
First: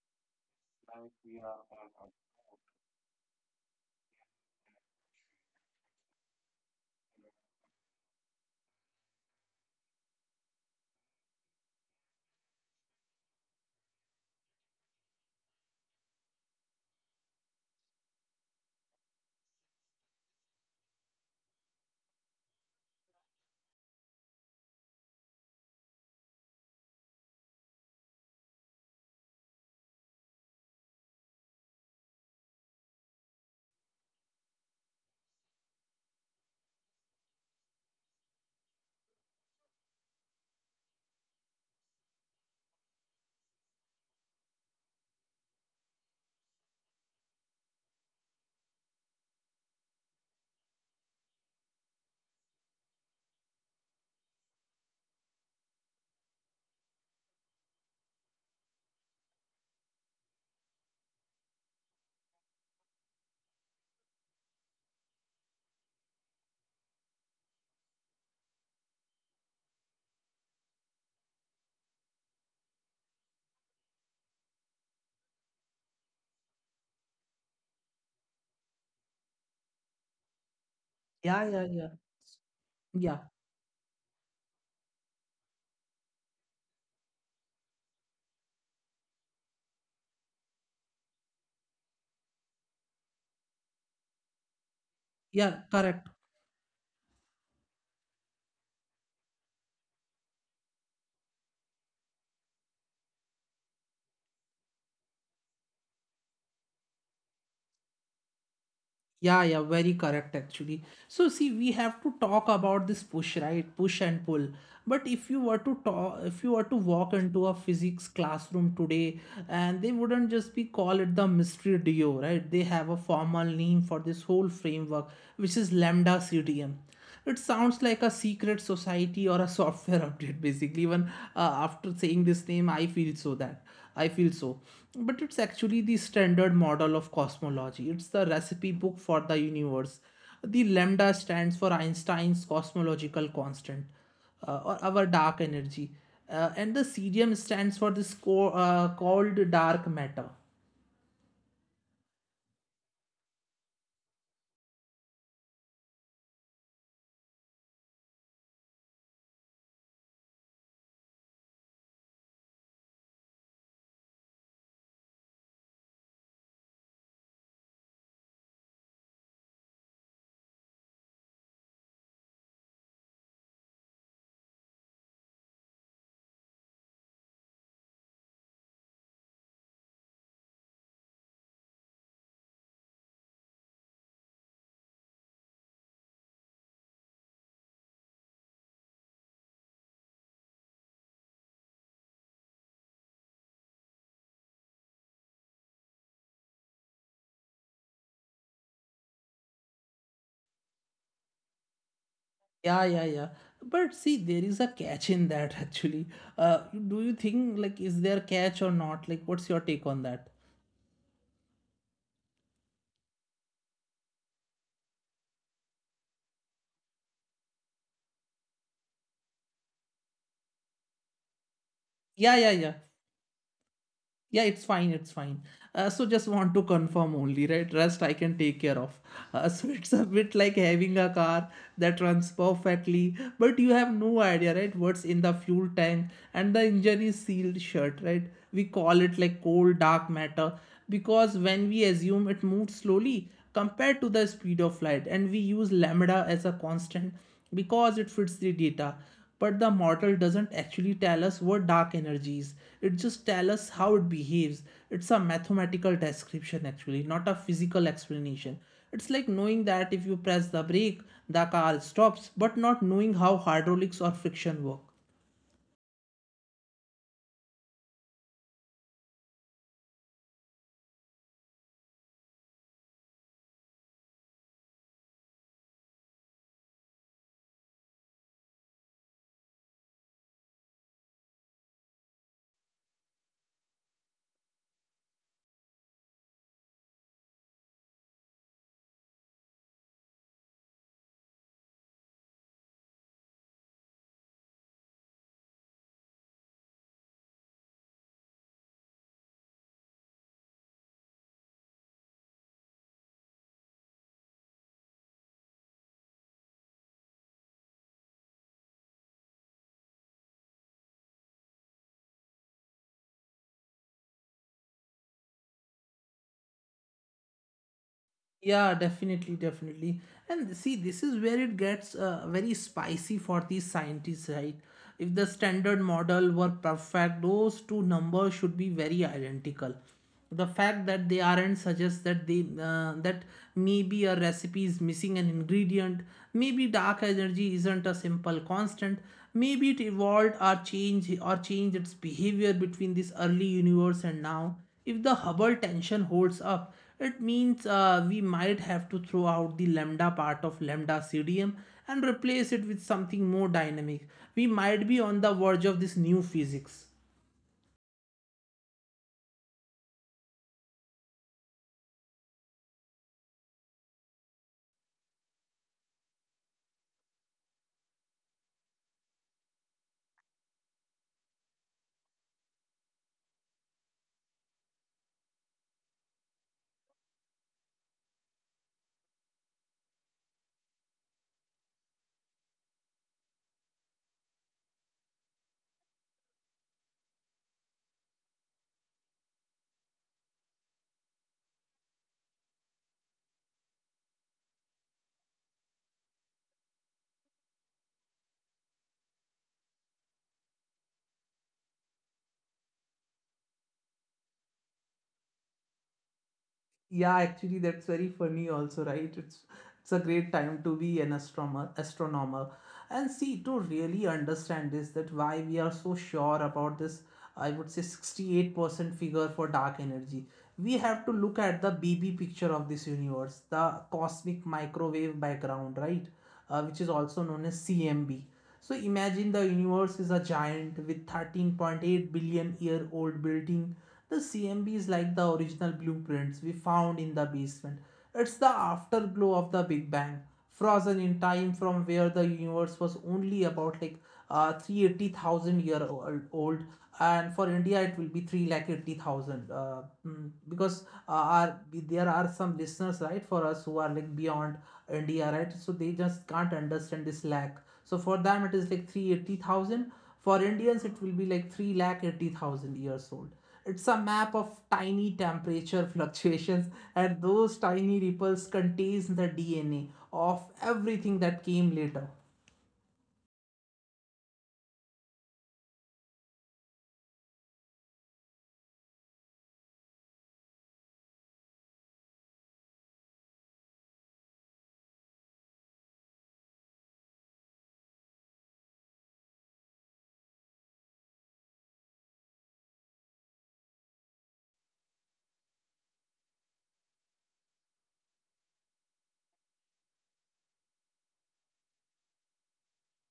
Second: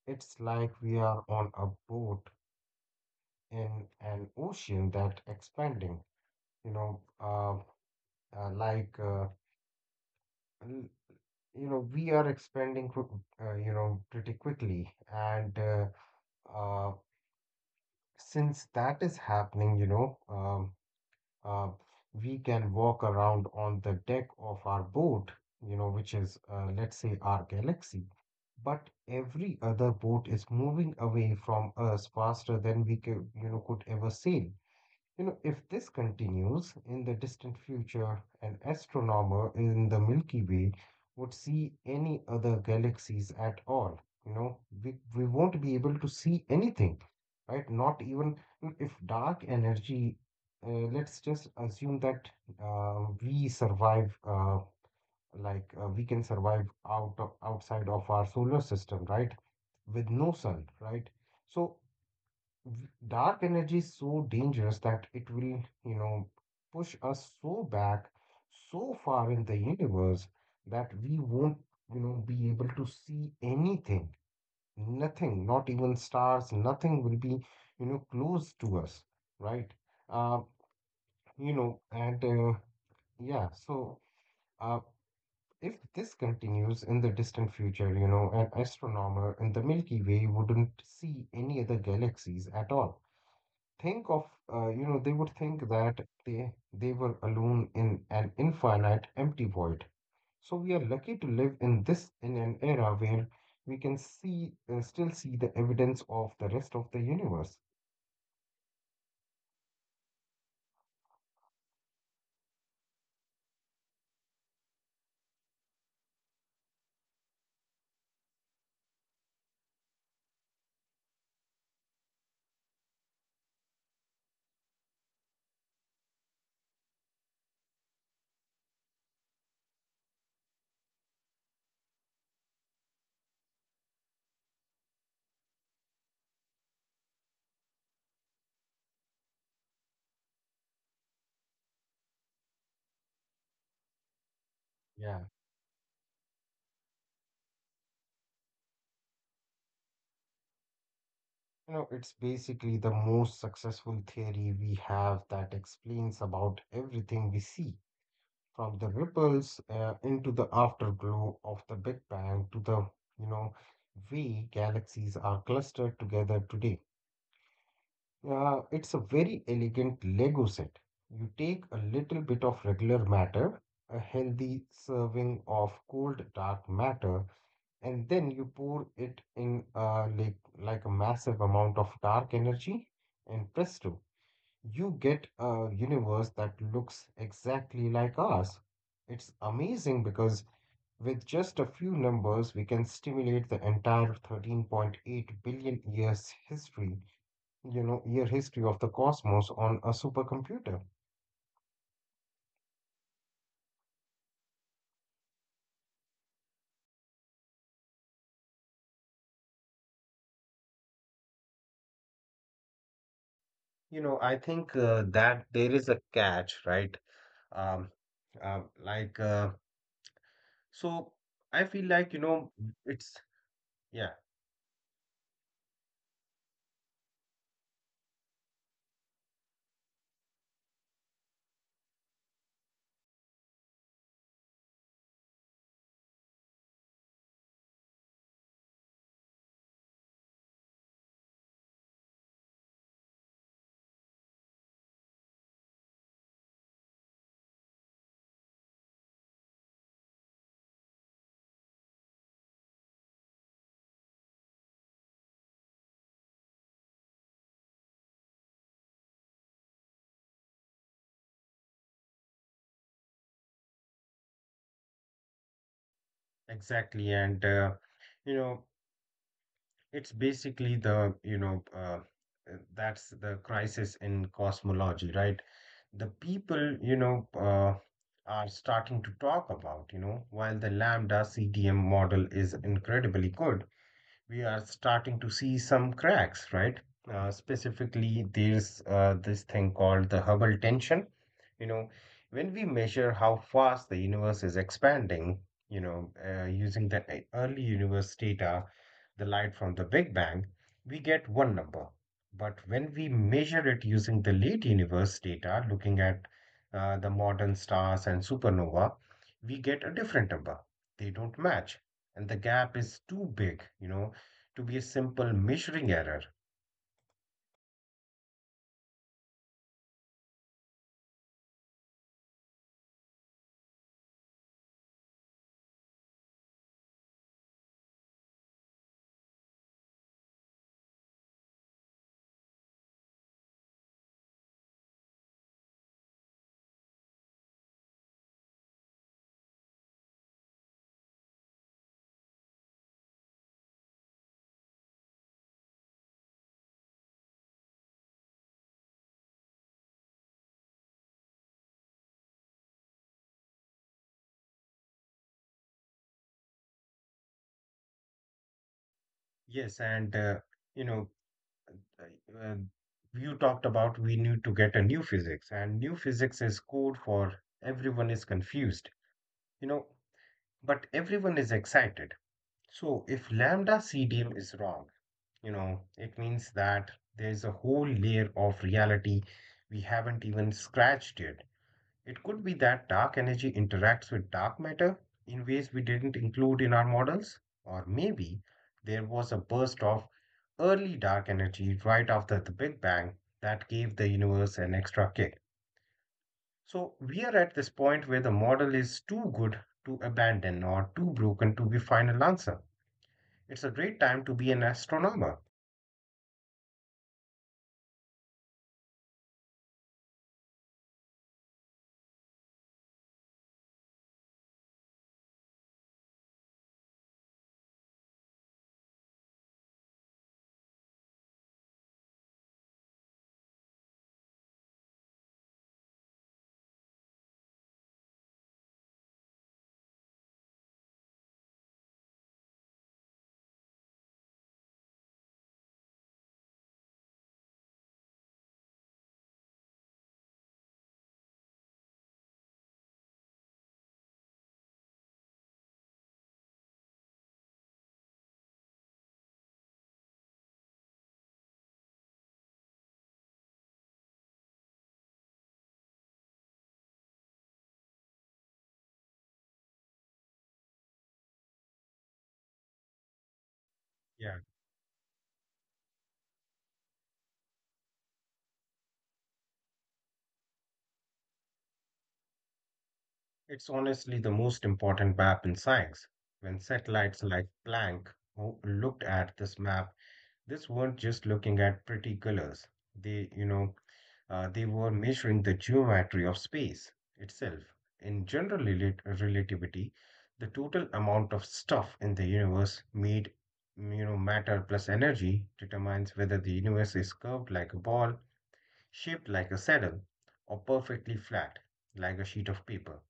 B: It's like we are on a boat in an ocean that expanding, you know, like l- you know we are expanding pretty quickly, and uh, since that is happening uh, we can walk around on the deck of our boat, which is, let's say, our galaxy, but every other boat is moving away from us faster than we could ever sail. If this continues in the distant future, an astronomer in the Milky Way would see any other galaxies at all. You know, we won't be able to see anything, right? Not even if dark energy, let's just assume that we survive, we can survive outside of our solar system, right? With no sun, right? So dark energy is so dangerous that it will, push us so back, so far in the universe, that we won't, be able to see anything, nothing, not even stars, nothing will be, close to us, right? Uh,
A: Yeah,
B: you
A: yeah,
B: know,
A: yeah,
B: and
A: yeah,
B: Yeah. So uh, if this continues in the distant future, an astronomer in the Milky Way wouldn't see any other galaxies at all. Think of, they would
A: yeah,
B: think that
A: correct.
B: they were alone in an infinite empty void. So we are lucky to live in this, in an era where we can see still see the evidence of the rest of the universe.
A: Yeah, yeah, very correct actually. So see, we have to talk about this push, right? Push and pull. But if you were to talk, if you were to walk into a physics classroom today, and they wouldn't just be call it the mystery duo, right? They have a formal name for this whole framework, which is lambda CDM. It sounds like a secret society or a software *laughs* update, basically. Even after saying this name, I feel so that. I feel so. But it's actually the standard model of cosmology. It's the recipe book for the universe. The lambda stands for Einstein's cosmological constant, or our
B: Yeah.
A: dark energy. And the cesium stands for this called dark matter.
B: It's basically the most successful theory we have that explains about everything we see, from the ripples into the afterglow of the Big Bang to the, you know way galaxies are clustered together today. It's a very elegant Lego set. You take a little bit of regular matter, a healthy serving of cold dark matter, and then you pour it in, like a massive amount of dark energy, and presto, you get a universe that looks exactly like ours. It's amazing because with just a few numbers, we can stimulate the entire 13.8 billion years year history of the cosmos on a supercomputer.
A: Yeah, yeah, yeah. But see, there is a catch in that *laughs* actually. Uh, do you think like is there catch or not? Like, what's your take on that?
B: I think that there is a catch, right? Um, uh, like, uh, so I feel like,
A: Yeah, yeah, yeah.
B: it's, yeah,
A: Yeah, it's fine, it's fine. So just want to confirm only, right? Rest I can take care of. *laughs* So it's a bit like having a car that runs perfectly, but you have no idea, right? What's in the fuel tank and the engine is sealed shut, right? We call it like cold dark matter because when we assume it moves slowly compared to the speed of light, and we use lambda as a constant because it fits the data, but the model doesn't actually tell us what dark energy is. It just tells us how it behaves. It's a mathematical description actually, not a physical explanation. It's like knowing that if you press the brake the car stops, but not knowing how hydraulics or friction work.
B: exactly. And, you know, it's basically the, you know, that's the crisis in cosmology, right? The people, are starting to talk about, while the lambda CDM model is incredibly good, we are starting to see some cracks, right? Specifically, there's this thing called the Hubble tension. You know, when we measure how fast the universe is expanding, using the early universe data, the light from the Big Bang, we get one number. But when we measure it using the late universe data, looking at the modern stars and supernova, we get a different number. They don't match, and the gap is too big, to be a simple measuring error.
A: Yeah, definitely, definitely. And see, this is where it gets very spicy for these scientists, right? If the standard model were perfect, those two numbers should be very identical. The fact that they aren't suggests that they that maybe a recipe is missing an ingredient, maybe dark energy isn't a simple constant, maybe it evolved or changed its behavior between this early universe and now. If the Hubble tension holds up, it means we might have to throw out the lambda part of lambda CDM and replace it with something more dynamic. We might be on the verge of this new physics.
B: Yes, and you know, uh, you talked about we need to get a new physics, and new physics is code for everyone is confused, you know but everyone is excited. So if lambda CDM is wrong, it means that there's a whole layer of reality we haven't even scratched yet. It could be that dark energy interacts with dark matter in ways we didn't include in our models, or maybe there was a burst of early dark energy right after the Big Bang that gave the universe an extra kick. So we are at this point where the model is too good to abandon or too broken to be final answer. It's a great time to be an astronomer.
A: Yeah, actually, that's very funny also, right? It's a great time to be an astronomer, astronomer. And see, to really understand this, that why we are so sure about this, I would say 68% figure for dark energy. We have to look at the B B picture of this universe, the cosmic microwave background, right? Which is also known as CMB. So imagine the universe is a giant with 13.8 billion year old building. The CMB is like the original blueprints we found in the basement. It's the afterglow of the Big Bang, frozen in time from where the universe was only about like 380,000 year old, old, and for India it will be 380,000 because our, there are some listeners right for us who are like beyond India, right? So they just can't understand this lakh. So for them, it is like 380,000. For Indians, it will be like 3 lakh 80,000 years old. It's a map
B: Yeah,
A: of tiny temperature *laughs* fluctuations, and those tiny ripples contains the DNA of everything that came later.
B: it's honestly the most important map in science. When satellites like Planck looked at this map, this weren't just looking at pretty colors. They, you know, they were measuring the geometry of space itself. In general relativity, the total amount of stuff in the universe made, matter plus energy determines whether the universe is curved like a ball, shaped like a saddle, or perfectly flat like a sheet of paper.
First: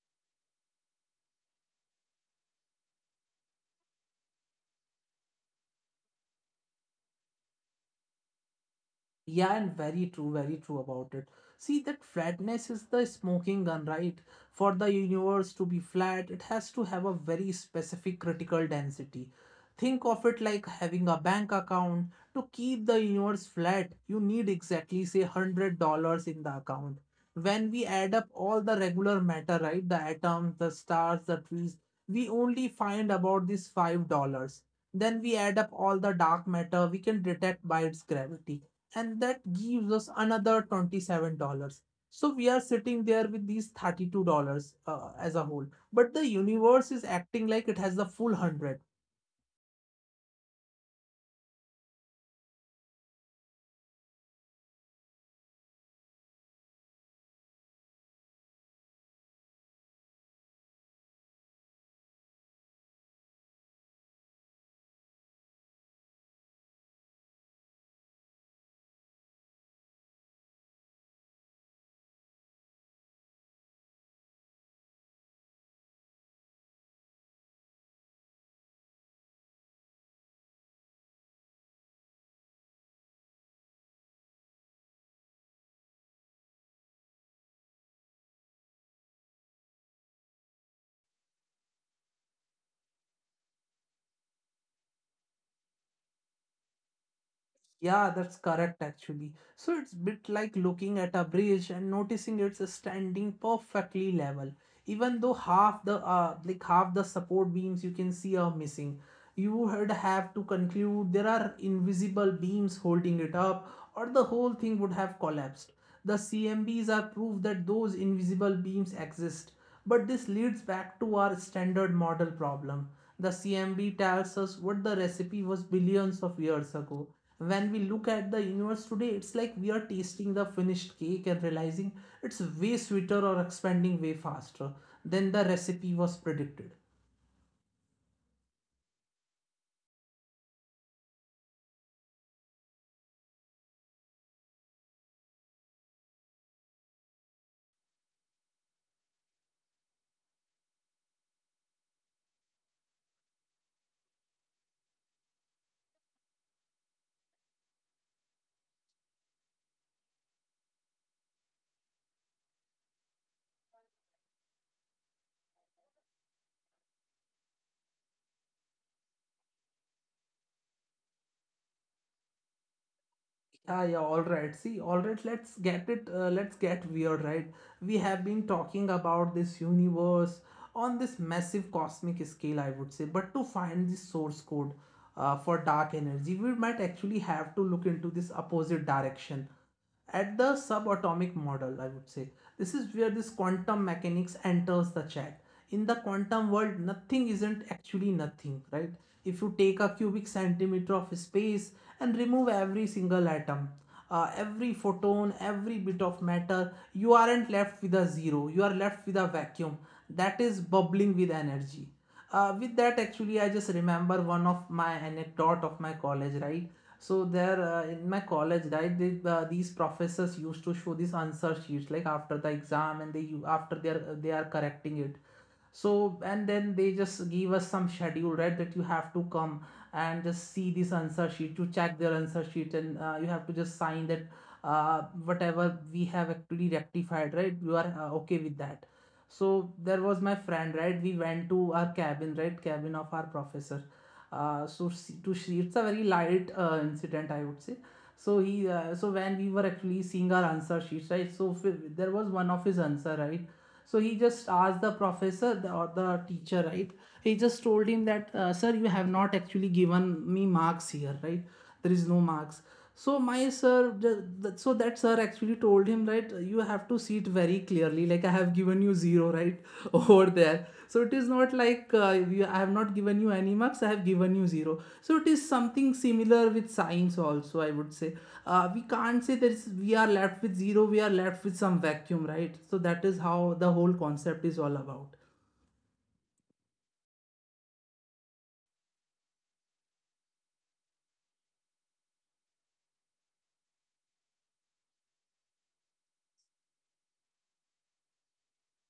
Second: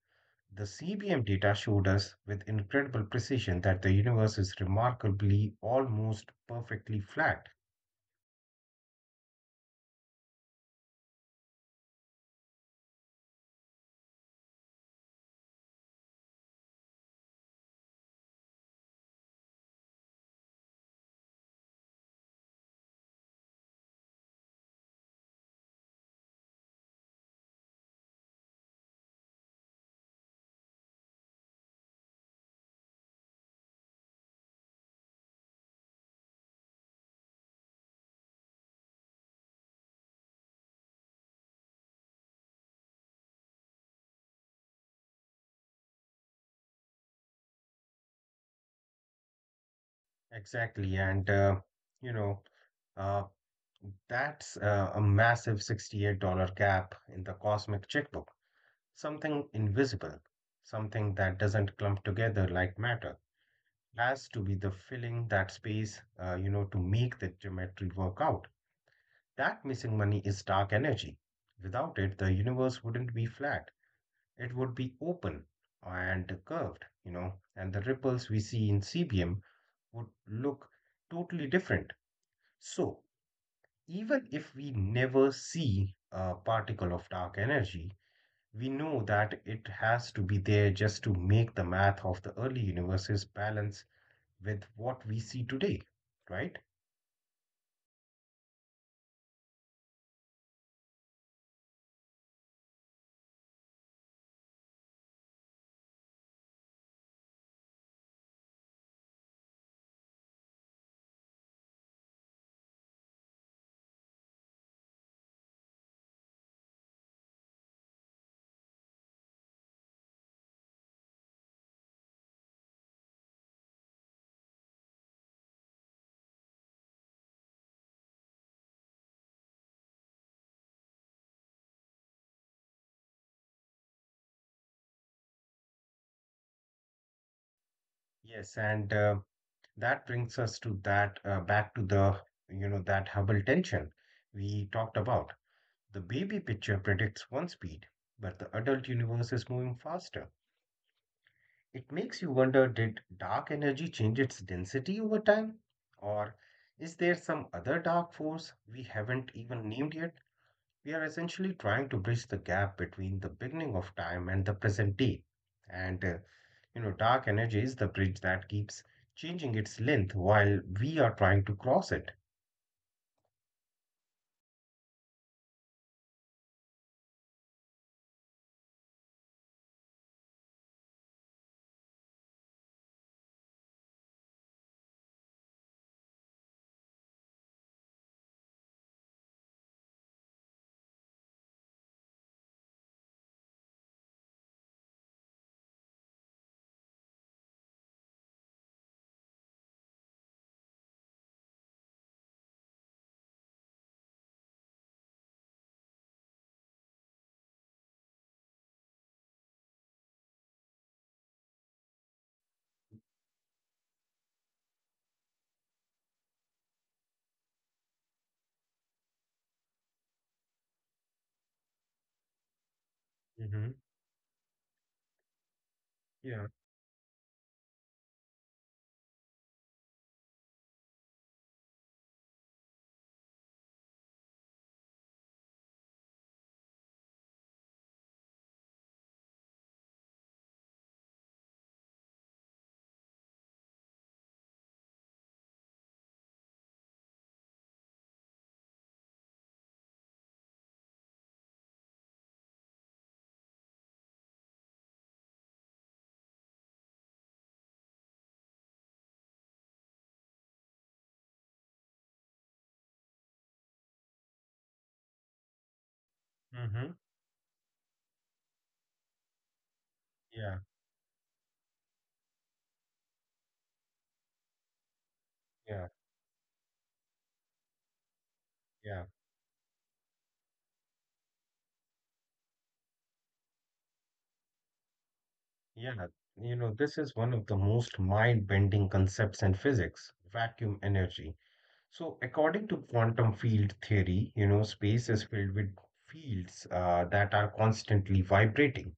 B: The CBM data showed us with incredible precision that the universe is remarkably almost perfectly flat.
A: Yeah, and very true about it. See, that flatness is the smoking gun, right? For the universe to be flat, it has to have a very specific critical density. Think of it like having a bank account. To keep the universe flat, you need exactly, say, $100 in the account. When we add up all the regular matter, right, the atoms, the stars, the trees, we only find about this $5. Then we add up all the dark matter we can detect by its gravity, and that gives us another $27, so we are sitting there with these $32, as a whole, but the universe is acting like it has the full 100.
B: Exactly. And, you know, uh, that's a massive $68 gap in the cosmic checkbook, something invisible, something that doesn't clump together like matter, has to be the filling that space, to make the geometry work out. That missing money is dark energy. Without it, the universe wouldn't be flat. It would be open and curved, and the ripples we see in CBM would look totally different. So, even if we never see a particle of dark energy, we know that it has to be there just to make the math of the early universes balance with what we see today, right?
A: Yeah, that's correct actually. So it's bit like looking at a bridge and noticing it's standing perfectly level. Even though half the like half the support beams you can see are missing. You would have to conclude there are invisible beams holding it up or the whole thing would have collapsed. The CMBs are proof that those invisible beams exist. But this leads back to our standard model problem. The CMB tells us what the recipe was billions of years ago. When we look at the universe today, it's like we are tasting the finished cake and realizing it's way sweeter or expanding way faster than the recipe was predicted.
B: Yes, and that brings us to that back to the, that Hubble tension we talked about. The baby picture predicts one speed, but the adult universe is moving faster. It makes you wonder, did dark energy change its density over time? Or is there some other dark force we haven't even named yet? We are essentially trying to bridge the gap between the beginning of time and the present day. And, dark energy is the bridge that keeps changing its length while we are trying to cross it.
A: Ah, yeah, all right. See, all right, let's get weird, right? We have been talking about this universe on this massive cosmic scale, I would say. But to find the source code for dark energy, we might actually have to look into this opposite direction at the subatomic model, I would say. This is where this quantum mechanics enters the chat. In the quantum world, nothing isn't actually nothing, right? If you take a cubic centimeter of space and remove every single atom, every photon, every bit of matter, you aren't left with a zero. You are left with a vacuum that is bubbling with energy. With that, actually, I just remember one of my anecdote of my college, right? So there in my college, right, these professors used to show these answer sheets like after the exam, and they,
B: Mm-hmm.
A: after they are correcting it. So
B: Yeah.
A: and then they just give us some schedule, right, that you have to come and just see this answer sheet to check their answer sheet, and you have to just sign that whatever we have actually rectified, right, you are okay with that. So there was my friend, right, we went to our cabin, right, cabin of our professor. So to see, it's a very light incident, I would say. So he so when we were actually seeing our answer sheets, right, so there was one of his answer, right. So he just asked the professor, the, or the teacher, right? He just told him that, sir, you have not actually given me marks here, right? There is no marks. So my sir, so that sir actually told him, right? You have
B: Mm-hmm.
A: to see it very clearly. Like I have given you zero, right, *laughs* over
B: Yeah.
A: there. So it is not like I have not given you any marks. I have given you zero. So it is
B: Yeah.
A: something similar with science also, I would say. We
B: Yeah.
A: can't say that we are left with zero. We are left with some vacuum, right? So that is how the whole concept is all about.
B: Yeah, this is one of the most mind-bending concepts in physics, vacuum energy. So, according to quantum field theory, space is filled with fields that are constantly vibrating.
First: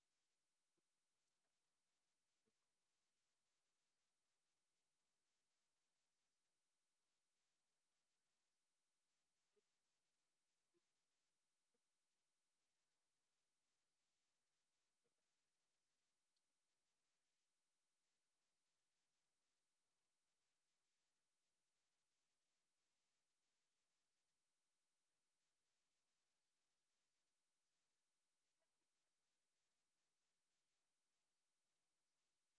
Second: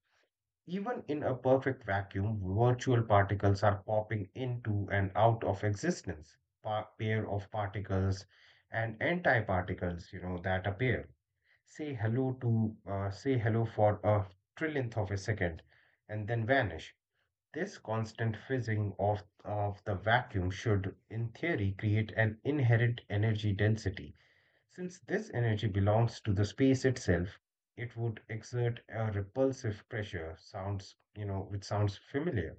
B: Even in a perfect vacuum, virtual particles are popping into and out of existence. Pa Pair of particles and antiparticles, that appear. Say hello to, say hello for a trillionth of a second, and then vanish. This constant fizzing of the vacuum should, in theory, create an inherent energy density. Since this energy belongs to the space itself, it would exert a repulsive pressure. Sounds, which sounds familiar.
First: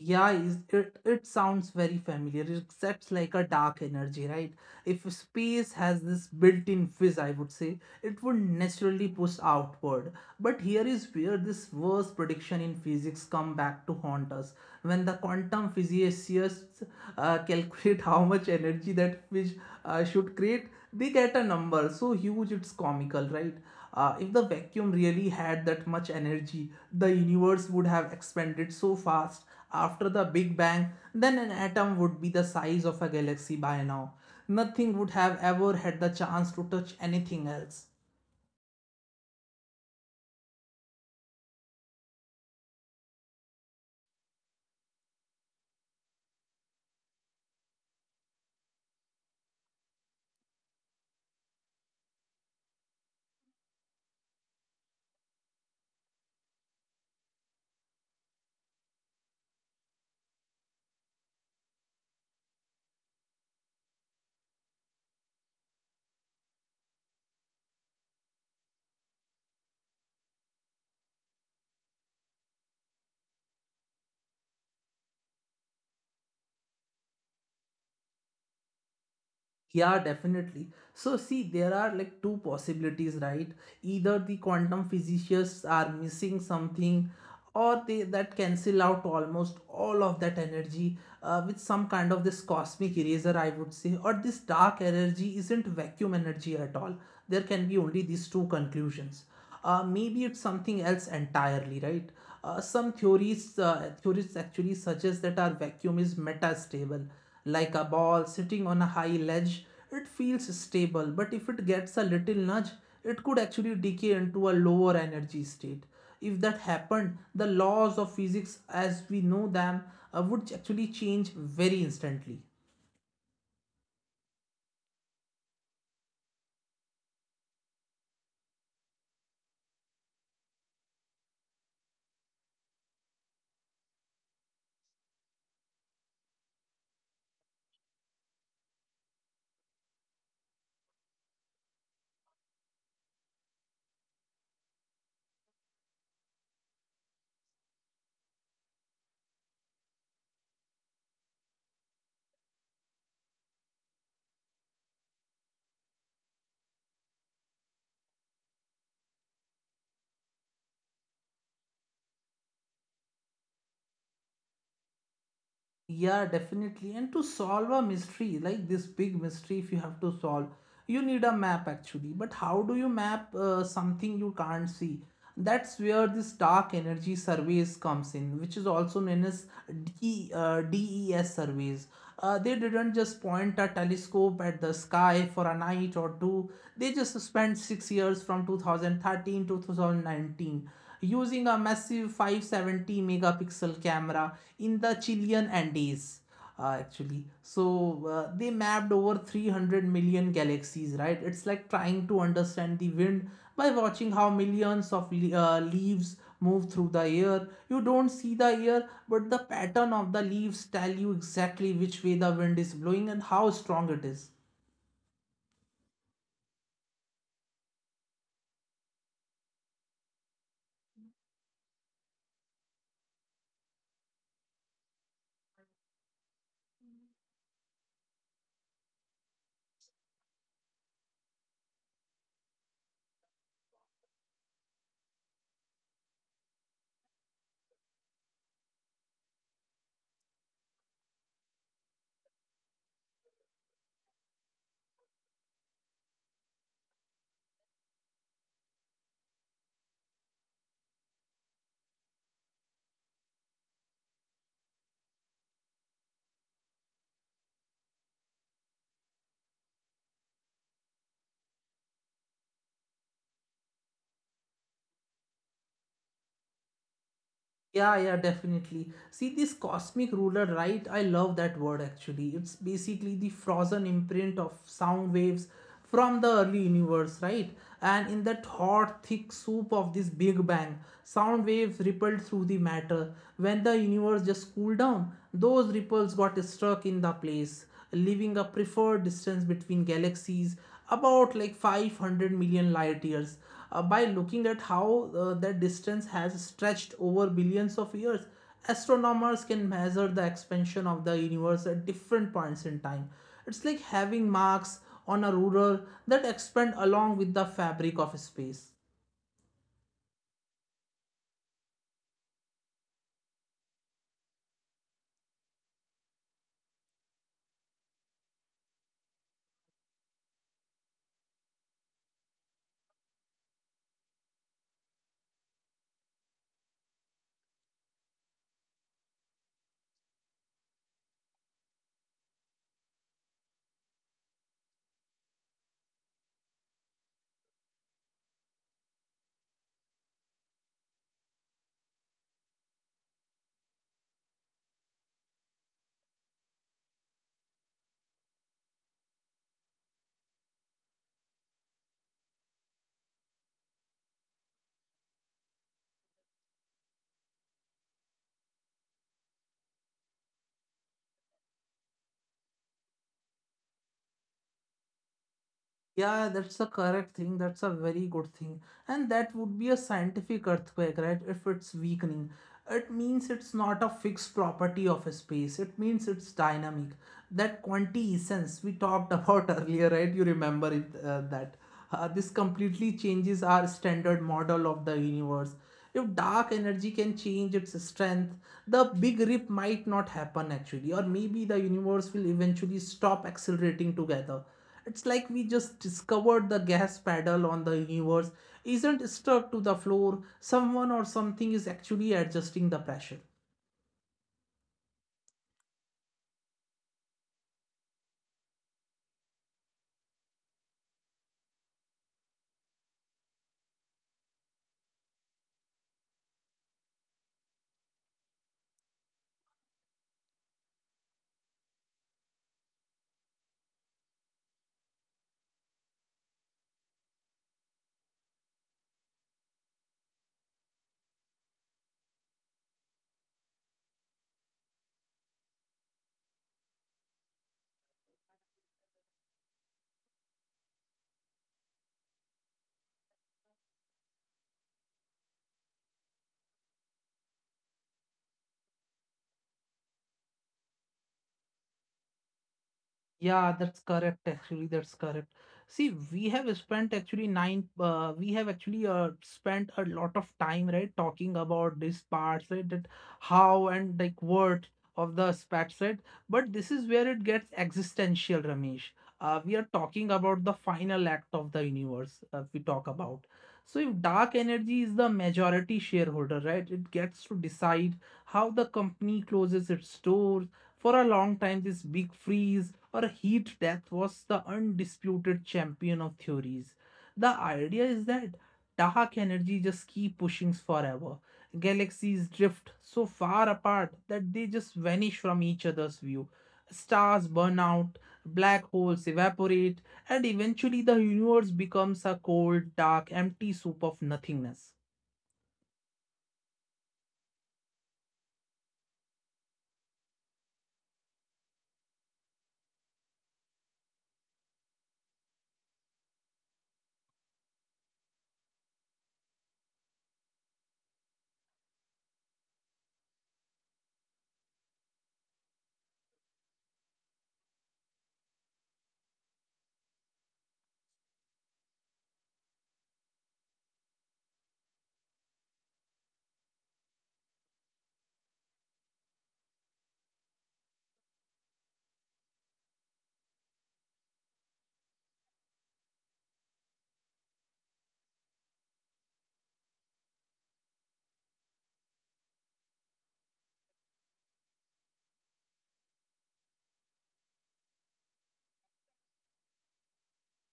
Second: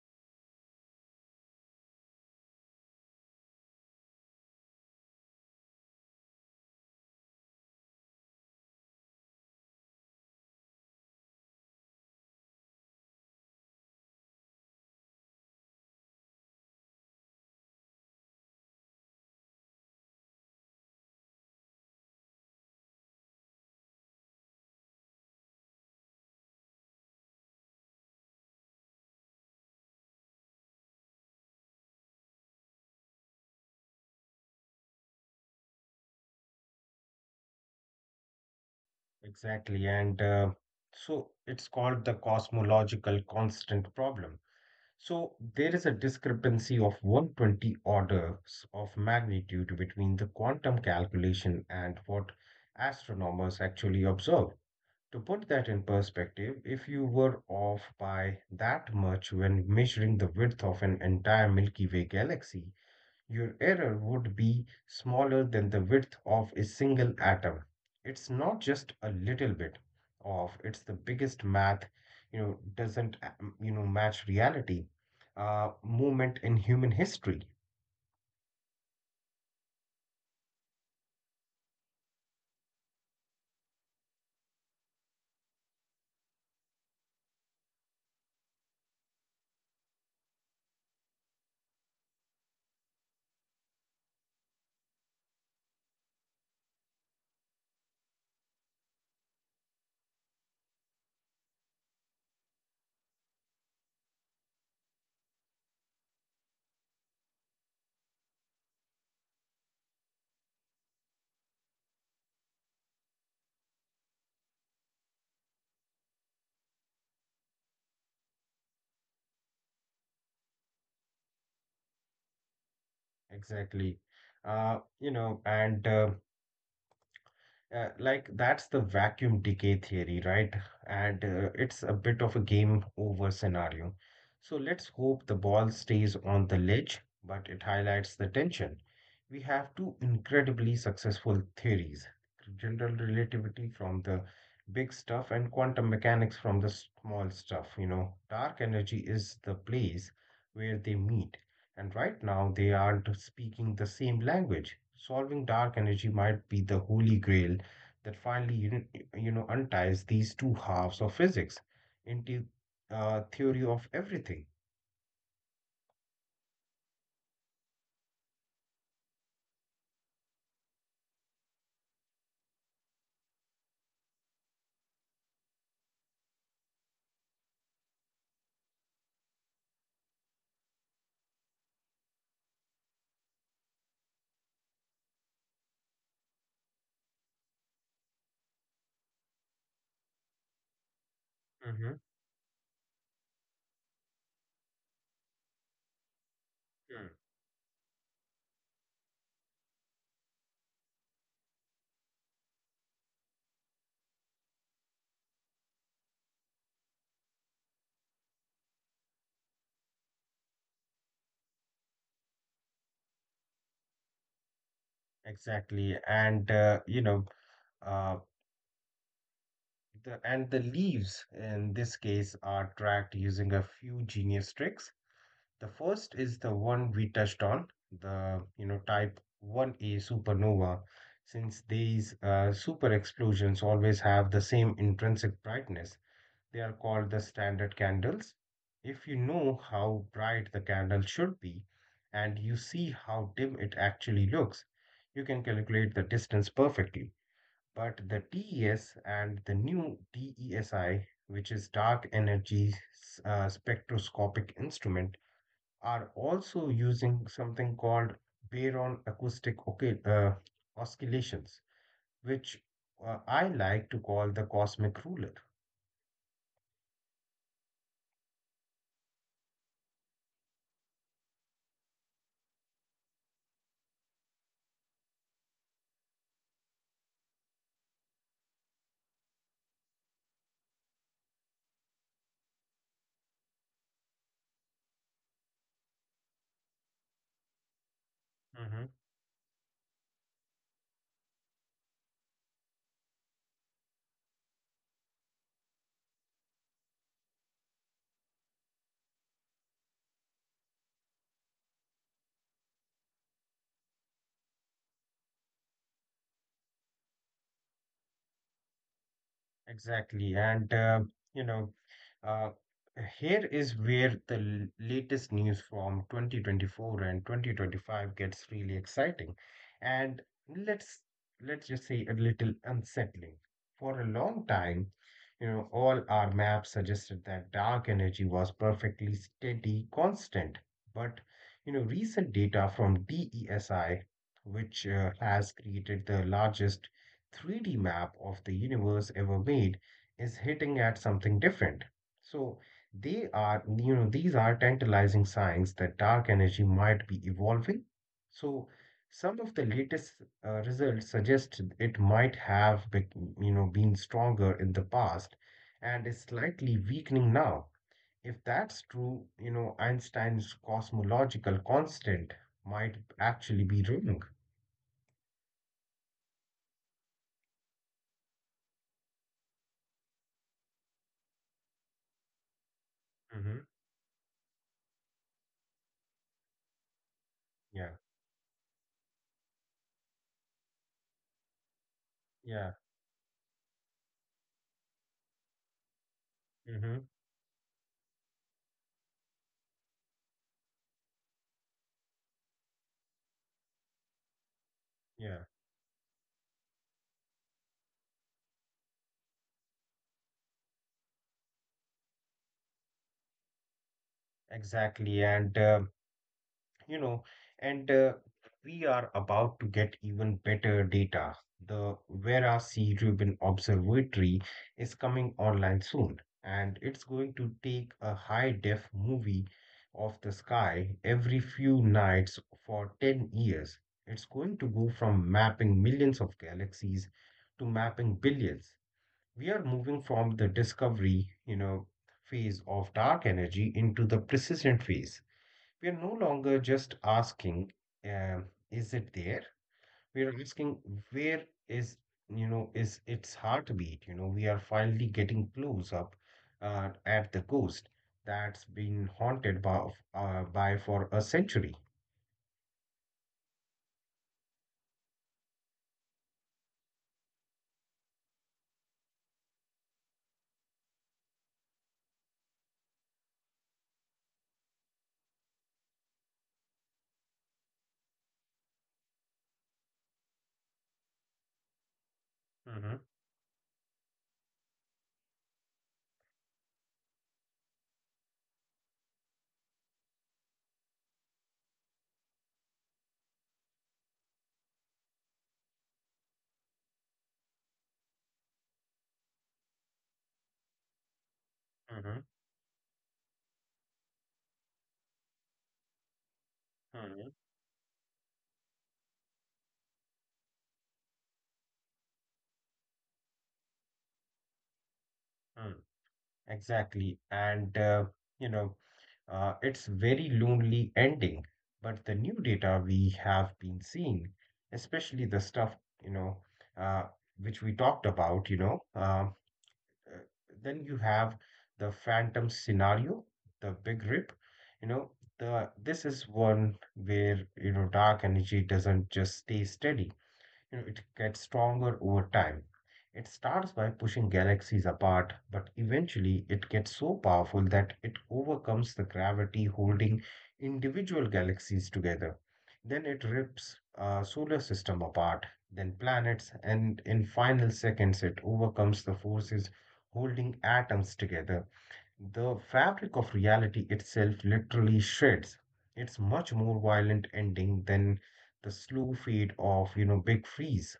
A: Yeah, it, it sounds very familiar. It accepts like a dark energy, right? If space has this built in fizz, I would say, it would naturally push outward. But here is where this worst prediction in physics come back to haunt us. When the quantum physicists *laughs* calculate how much energy that fish should create, they get a number so huge it's comical, right? If the vacuum really had that much energy, the universe would have expanded so fast after the Big Bang, then an atom would be the size of a galaxy by now. Nothing would have ever had the chance to touch anything else.
B: Exactly. And so it's called the cosmological constant problem. So there is a discrepancy of 120 orders of magnitude between the quantum calculation and what astronomers actually observe. To put that in perspective, if you were off by that much when measuring the width of an entire Milky Way galaxy, your error would be smaller than the width of a single atom. It's not just a little bit of, it's the biggest math, you know, doesn't, you know, match reality. Movement in human history.
A: Yeah, definitely. So, see, there are like two possibilities, right? Either the quantum physicists are missing something, or they that cancel out almost all of that energy with some kind of this cosmic eraser, I would say, or this dark energy isn't vacuum energy at all. There can be only these two conclusions. Maybe it's something else entirely, right? Some theories theorists actually suggest that our vacuum is metastable, like a ball sitting on a high ledge. It feels stable, but if it gets a little nudge, it could actually decay into a lower energy state. If that happened, the laws of physics as we know them would actually change very instantly.
B: Exactly. You know, and like That's the vacuum decay theory, right? And it's a bit of a game over scenario. So let's hope the ball stays on the ledge, but it highlights the tension. We have two incredibly successful theories, general relativity from the big stuff and quantum mechanics from the small stuff. You know, dark energy is the place where they meet. And right now, they aren't speaking the same language. Solving dark energy might be the holy grail that finally unties these two halves of physics into theory of everything.
A: Yeah, definitely. And to solve a mystery, like this big mystery, if you have to solve, you need a map actually. But how do you map something you can't see? That's where this dark energy surveys comes in, which is also known as DES surveys. They didn't just point a telescope at the sky for a night or two. They just spent 6 years from 2013 to 2019 using a
B: Mm-hmm.
A: massive 570 megapixel camera in the Chilean Andes.
B: Mm.
A: Actually so They mapped over 300 million galaxies, right. It's like trying to understand the wind by watching how millions of leaves move through the air. You don't see the air, but the pattern of the leaves tell you exactly which way the wind is blowing and how strong it is.
B: Exactly, and uh, the and the leaves in this case are tracked using a few genius tricks. The first is the one we touched on, the type 1A supernova, since these super explosions always have the same intrinsic brightness. They are called the standard candles. If you know how bright the candle should be and you see how dim it actually looks, you can calculate the distance perfectly. But the DES and the new DESI, which is Dark Energy Spectroscopic Instrument, are also using something called baron acoustic uh, oscillations, which I like to call the cosmic ruler.
A: Yeah, yeah, definitely. See this cosmic ruler, right? I love that word actually. It's basically the frozen imprint of sound waves from the early universe, right? And in that hot, thick soup of this Big Bang, sound waves rippled through the matter. When the universe just cooled down, those ripples got stuck in the place, leaving a
B: Mm-hmm.
A: preferred distance between galaxies about like 500 million light years. By looking at how that distance has stretched over billions of years, astronomers can measure the expansion of the universe at different points in time. It's like having marks on a ruler that expand along with the fabric of space.
B: Exactly. You know, uh, Here is where the latest news from 2024 and 2025 gets really exciting. And let's let's just say a little unsettling. For a long time, you know, all our maps suggested that dark energy was perfectly steady, constant. But, you know, recent data from DESI, which has created the largest 3D map of the universe ever made is hitting at something different. So they are, you know, these are tantalizing signs that dark energy might be evolving. So some of the latest results suggest it might have, been stronger in the past and is slightly weakening now. If that's true, you know, Einstein's cosmological constant might actually be wrong.
A: Yeah, that's a correct thing. That's a very good thing. And that would be a scientific earthquake, right? If it's weakening, it means it's
B: hmm
A: not a fixed property of a space. It means it's dynamic. That
B: Yeah.
A: quantiessence we talked *laughs* about earlier, right? You remember it, that this
B: Yeah.
A: completely changes our standard model of the universe. If dark energy
B: hmm
A: can change its strength, the big rip might not happen actually, or maybe the universe will eventually stop accelerating together. It's like we
B: Yeah.
A: just discovered the gas pedal on the universe isn't stuck to the floor. Someone or something is actually adjusting the pressure.
B: Exactly. And, you know, and We are about to get even better data. The Vera C. Rubin Observatory is coming online soon, and it's going to take a high-def movie of the sky every few nights for 10 years. It's going to go from mapping millions of galaxies to mapping billions. We are moving from the discovery, you know, phase of dark energy into the persistent phase. We're no longer just asking, um, is it there? We're asking, where is, you know, is its heartbeat? You know, we are finally getting clues up at the ghost that's been haunted by, by for a century.
A: Yeah, that's correct. Actually, that's correct. See, we have spent actually we have actually spent a lot of time, right, talking about this part, right, that how and like what of the aspects, right? But this is where it gets existential, Ramesh. We are talking about the final act of the universe, we talk
B: Mm-hmm,
A: about. So if dark energy is the majority shareholder, right, it gets to decide how the company closes its doors. For a long time, this big freeze or heat death was the undisputed champion of theories. The idea is that dark energy just keep pushing forever.
B: mm-hmm,
A: Galaxies drift so far apart that they just vanish from each other's view. Stars
B: mm-hmm,
A: burn out, black holes evaporate, and eventually the universe becomes a cold, dark, empty soup of nothingness.
B: mm. Exactly. You know, it's very lonely ending, but the new data we have been seeing, especially the stuff, you know, uh, which we talked about, uh, then you have the phantom scenario, the big rip, you know, the this is one where, you know, dark energy doesn't just stay steady. You know, it gets stronger over time. It starts by pushing galaxies apart, but eventually it gets so powerful that it overcomes the gravity holding individual galaxies together. Then it rips a solar system apart, then planets, and in final seconds it overcomes the forces holding atoms together. The fabric of reality itself literally shreds. It's much more violent ending than the slow fade of, you know, Big Freeze.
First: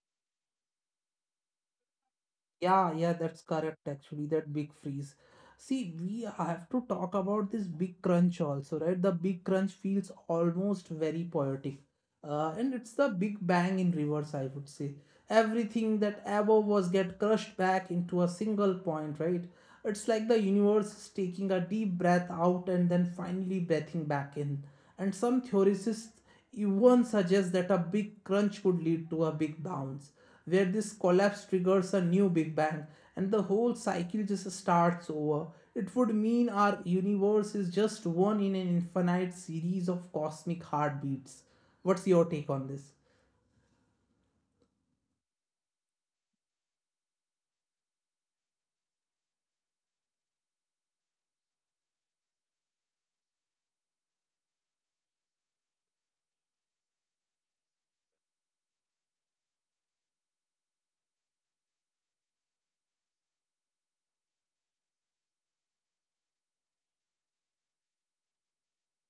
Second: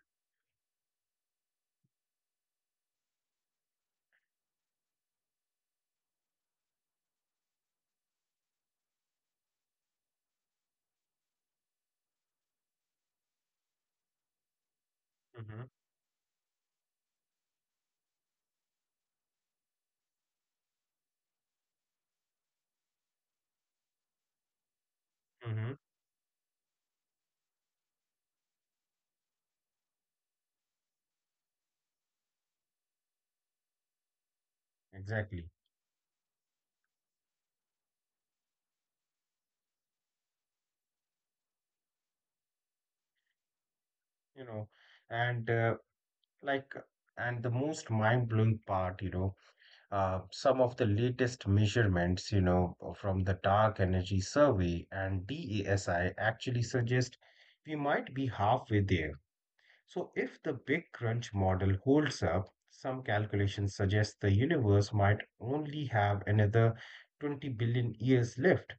A: Yeah, yeah, that's correct actually. That big freeze. See, we have to talk about this big crunch also, right? The big crunch feels almost very poetic, and it's the big bang in reverse, I would say. Everything
B: Mm-hmm.
A: that ever was get crushed back into a single point, right? It's like the universe is taking a deep breath out and then finally breathing back in. And some
B: Mm-hmm.
A: theorists even suggest that a big crunch could lead to a big bounce, where this collapse triggers a new big bang and the whole cycle just starts over.
B: Exactly.
A: It would mean our universe is just one in an infinite series of cosmic heartbeats. What's your take on this?
B: You know, and uh, like, and the most mind-blowing part, you know, some of the latest measurements, from the Dark Energy Survey and DASI actually suggest we might be halfway there. So, if the Big Crunch model holds up, some calculations suggest the universe might only have another 20 billion years left.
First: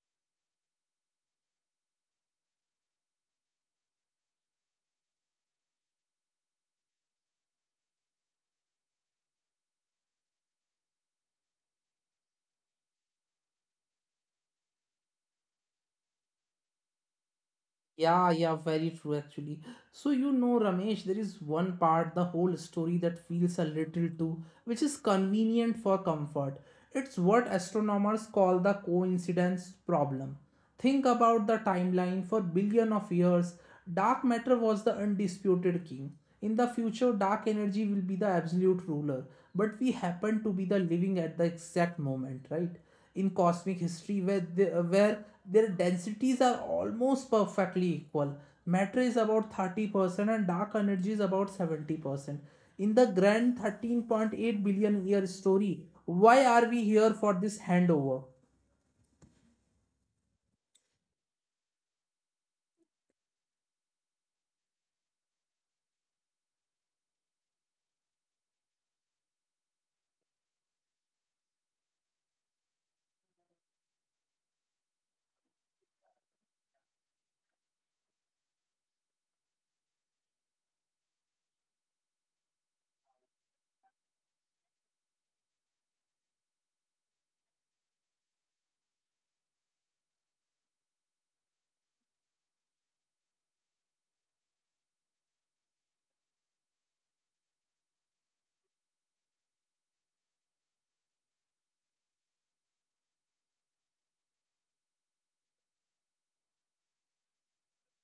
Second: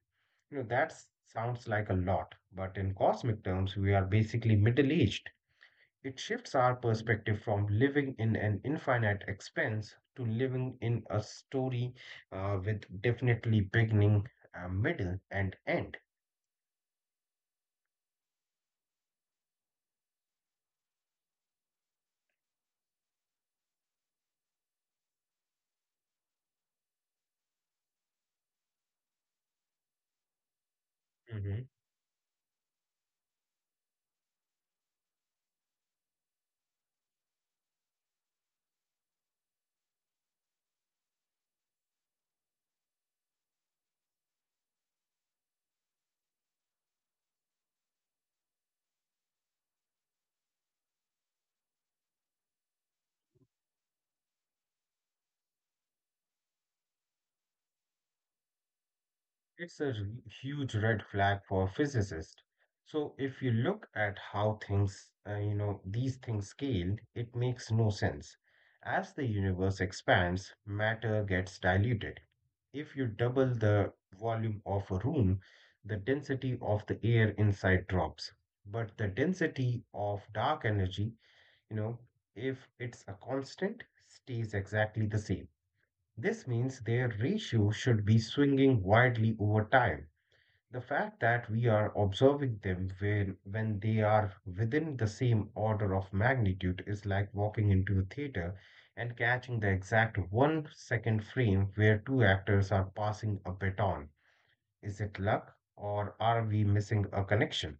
B: You know, that sounds like a lot, but in cosmic terms, we are basically middle aged. It shifts our perspective from living in an infinite expanse to living in a story with definitely beginning, middle, and end.
A: Yeah, yeah, very true actually. So, you know, Ramesh, there is one part, the whole story that feels a little too, which is convenient for comfort. It's what astronomers call the coincidence problem. Think about the timeline for billion of years. Dark matter was the undisputed king. In the future, dark energy will be the absolute ruler, but we happen to be the living at the exact moment, right, in cosmic history where where their densities are almost perfectly equal. Matter is about 30% and dark energy is about 70%. In the grand 13.8 billion year story, why are we here for this handover?
B: It's a huge red flag for physicists. So if you look at how things, these things scaled, it makes no sense. As the universe expands, matter gets diluted. If you double the volume of a room, the density of the air inside drops. But the density of dark energy, you know, if it's a constant, stays exactly the same. This means their ratio should be swinging widely over time. The fact that we are observing them when they are within the same order of magnitude is like walking into a theater and catching the exact 1-second frame where two actors are passing a baton. Is it luck or are we missing a connection?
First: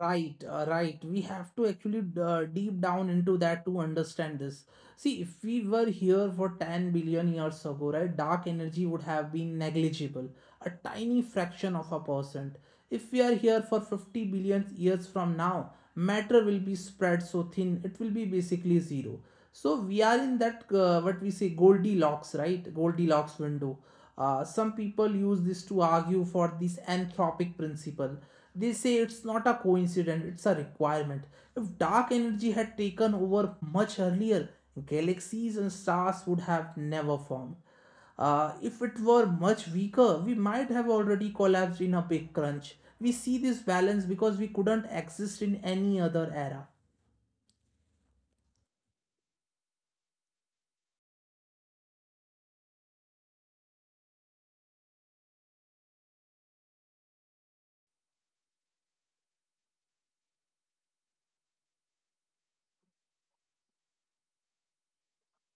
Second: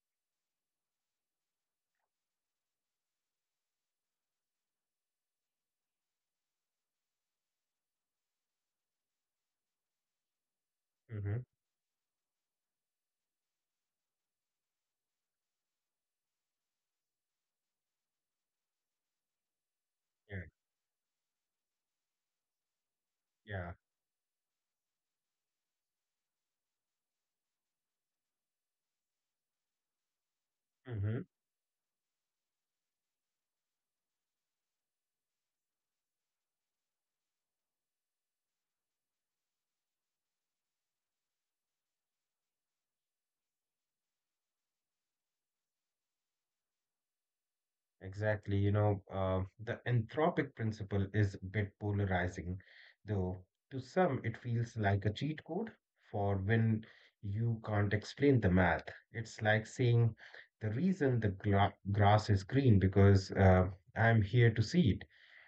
A: Right, right. We have to actually deep down into that to understand this. See, if we were here for 10 billion years ago, right, dark energy would have been negligible, a tiny
B: Mhm.
A: fraction of a percent. If we are here for 50 billion years from now, matter will be spread so thin, it will be basically zero. So we are in that what we say Goldilocks, right? Goldilocks
B: Yeah,
A: window. Some people use this to argue for this anthropic principle. They say it's not a coincidence, it's a
B: yeah.
A: requirement. If dark energy had taken over much earlier, galaxies and stars would have never formed. If it were much weaker, we might have already collapsed in a big crunch. We see this balance because we couldn't exist in any other era.
B: Exactly. You know, the anthropic principle is a bit polarizing, though to some it feels like a cheat code for when you can't explain the math. It's like saying the reason the grass is green because I'm here to see it.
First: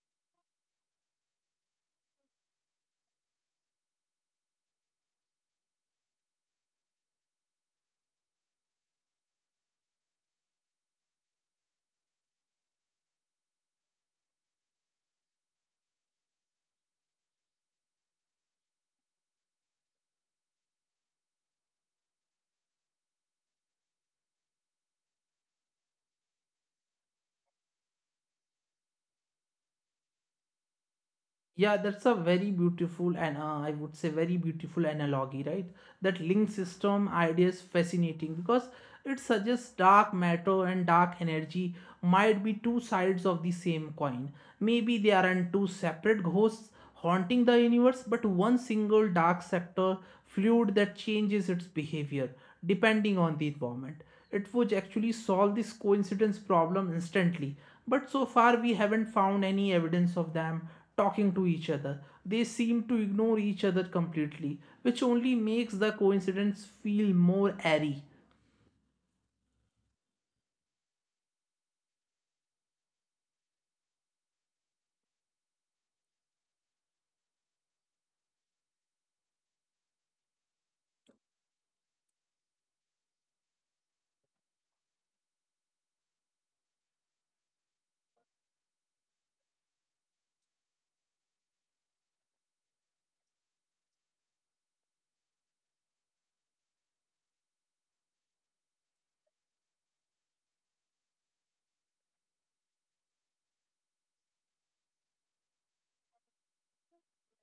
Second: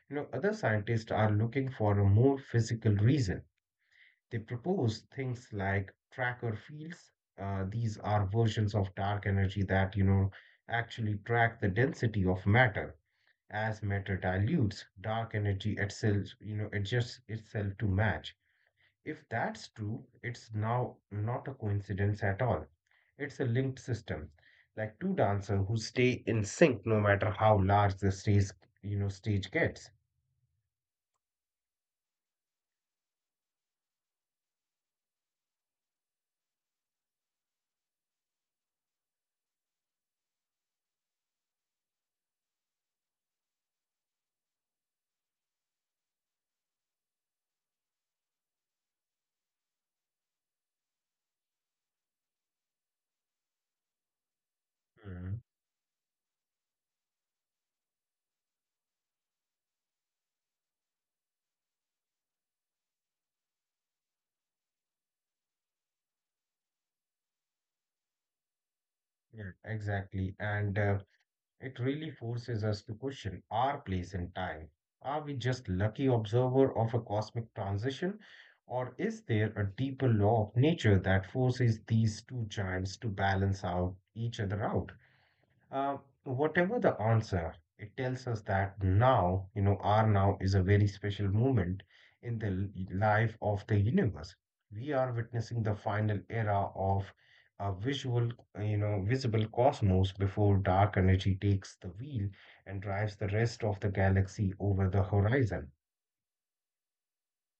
B: You know, other scientists are looking for a more physical reason. They propose things like tracker fields. These are versions of dark energy that, you know, actually track the density of matter. As matter dilutes, dark energy itself, you know, adjusts itself to match. If that's true, it's now not a coincidence at all. It's a linked system, like two dancers who stay in sync no matter how large the stage gets.
A: Yeah, that's a very beautiful and I would say very beautiful analogy, right? That link system idea is fascinating because it suggests dark matter and dark energy might be two sides of the same coin. Maybe they aren't two separate ghosts haunting the universe, but one single dark sector fluid that changes its behavior depending on the environment. It would actually
B: Mm,
A: solve this coincidence problem instantly. But so far, we haven't found any evidence of them talking to each other. They seem to ignore each other completely, which only makes the coincidence feel more airy.
B: yeah. Exactly. And It really forces us to question our place in time. Are we just lucky observer of a cosmic transition, or is there a deeper law of nature that forces these two giants to balance out each other out? Whatever the answer, it tells us that now, you know, our now is a very special moment in the life of the universe. We are witnessing the final era of a visual, visible cosmos before dark energy takes the wheel and drives the rest of the galaxy over the horizon.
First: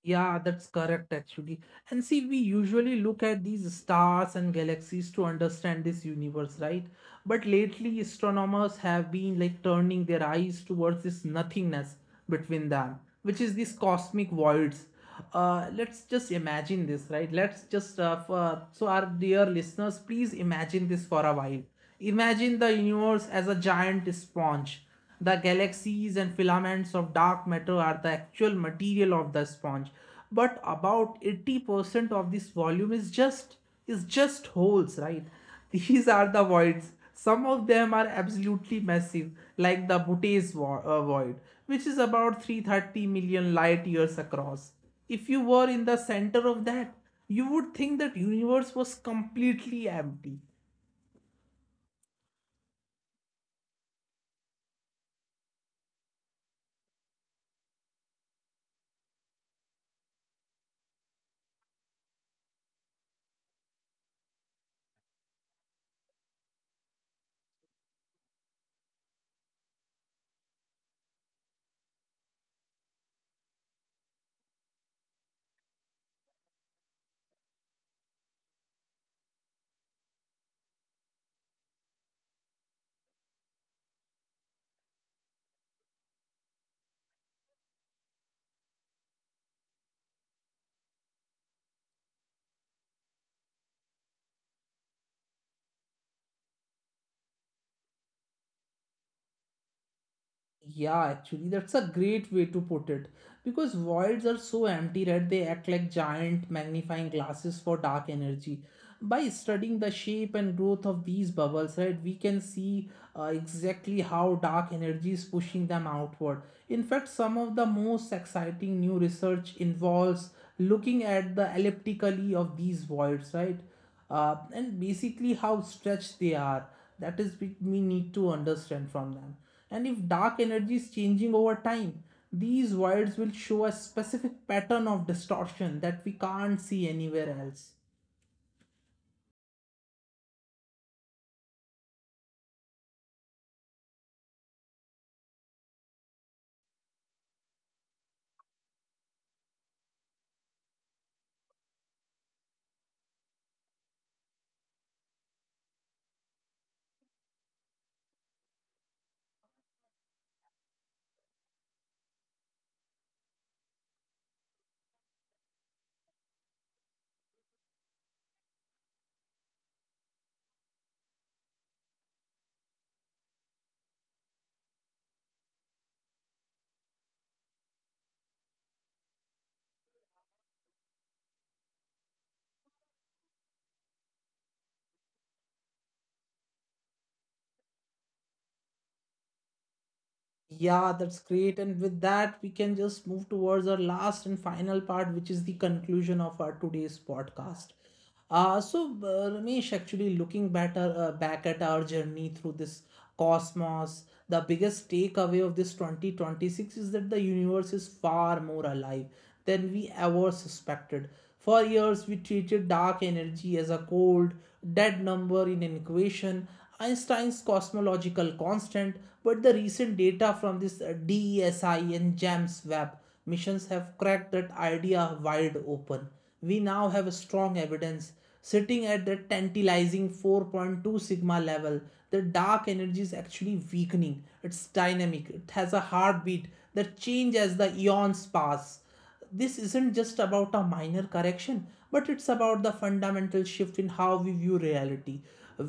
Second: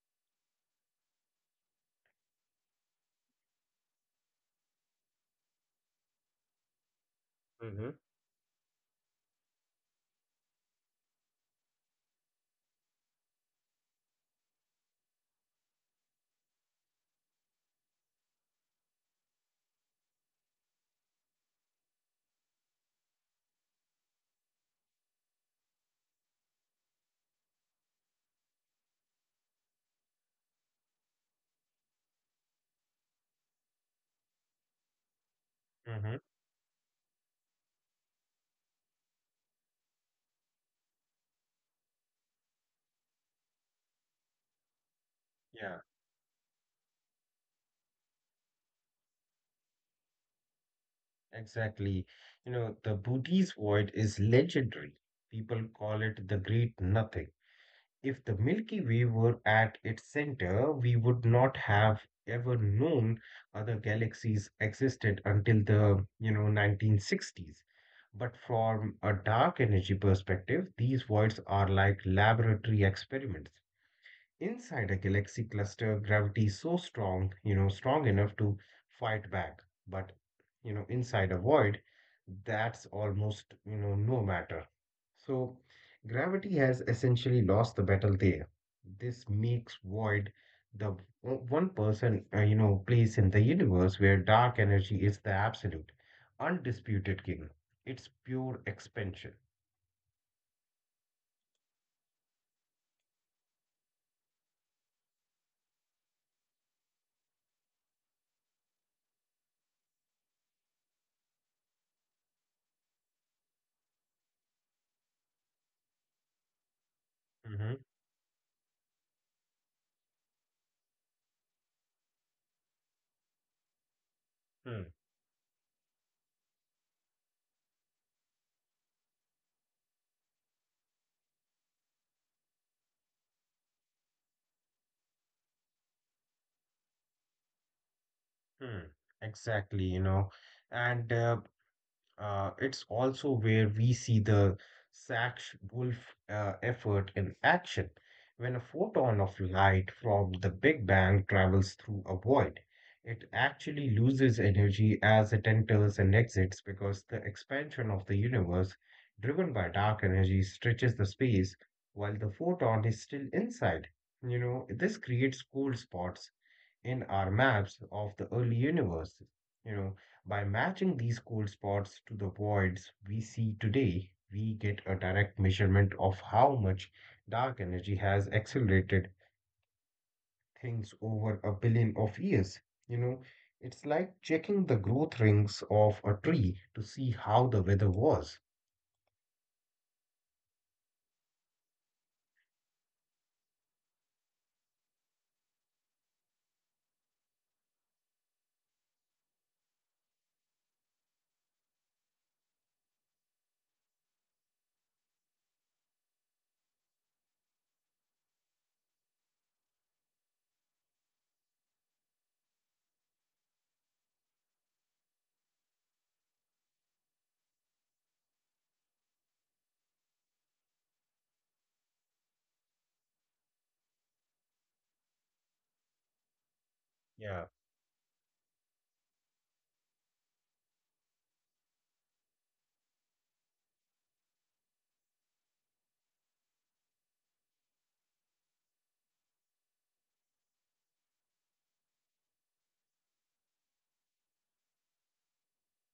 A: Yeah, that's correct actually. And see, we usually look at these stars and galaxies to understand this universe, right? But lately,
B: hmm
A: astronomers have been like turning their eyes towards this nothingness between them, which is these cosmic voids. Let's just imagine this, right? So our dear listeners, please imagine this for a while. Imagine the universe as a giant sponge. The galaxies and filaments of dark matter are the actual material of the sponge, but about 80% of this volume is just holes, right? *laughs* These are
B: Mm-hmm.
A: the voids. Some of them are absolutely massive, like the Butes void, which is about 330 million light years across. If you were in
B: Yeah,
A: the center of that, you would think that universe was completely empty.
B: exactly. You know, the Buddhist void is legendary. People call it the great nothing. If the Milky Way were at its center, we would not have ever known other galaxies existed until the, you know, 1960s. But from a dark energy perspective, these voids are like laboratory experiments. Inside a galaxy cluster, gravity is so strong, you know, strong enough to fight back. But, you know, inside a void, that's almost, you know, no matter. So, gravity has essentially lost the battle there. This makes void the one person, place in the universe where dark energy is the absolute, undisputed king. It's pure expansion.
A: Yeah, actually, that's a great way to put it. Because voids are so empty, right? They act like giant magnifying glasses for dark energy. By studying the shape and growth of these bubbles, right, we can see exactly how dark energy is pushing them outward. In fact, some
B: hmm
A: of the most exciting new research involves looking at the elliptically of these voids, right? uh,
B: hmm
A: and basically how stretched they are. That is what we need to understand from them. And if dark energy is changing over time, these voids will show a specific pattern of distortion that we can't see anywhere else.
B: hmm. Exactly, you know. And It's also where we see the Sachs Wolf effort in action. When a photon of light from the Big Bang travels through a void, it actually loses energy as it enters and exits because the expansion of the universe, driven by dark energy, stretches the space while the photon is still inside. You know, this creates cold spots in our maps of the early universe. You know, by matching these cold spots to the voids we see today, we get a direct measurement of how much dark energy has accelerated things over a billion of years. You know, it's like checking the growth rings of a tree to see how the weather was.
A: Yeah, that's great. And with that, we can just move towards our last and final part, which is the conclusion of our today's podcast. So, Ramesh, actually looking back, back at our journey through this cosmos, the biggest takeaway of this 2026 is that the universe is far more alive than we ever suspected. For years, we treated dark energy as a cold, dead number in an equation, Einstein's cosmological constant, but the recent data from this DESI and JAMS web missions have cracked that idea wide open. We now have
B: Yeah,
A: strong evidence sitting at the tantalizing 4.2 sigma level the dark energy is actually weakening. It's dynamic. It has a heartbeat that changes as the eons pass. This isn't just about a minor correction, but it's about the fundamental shift in how we view reality.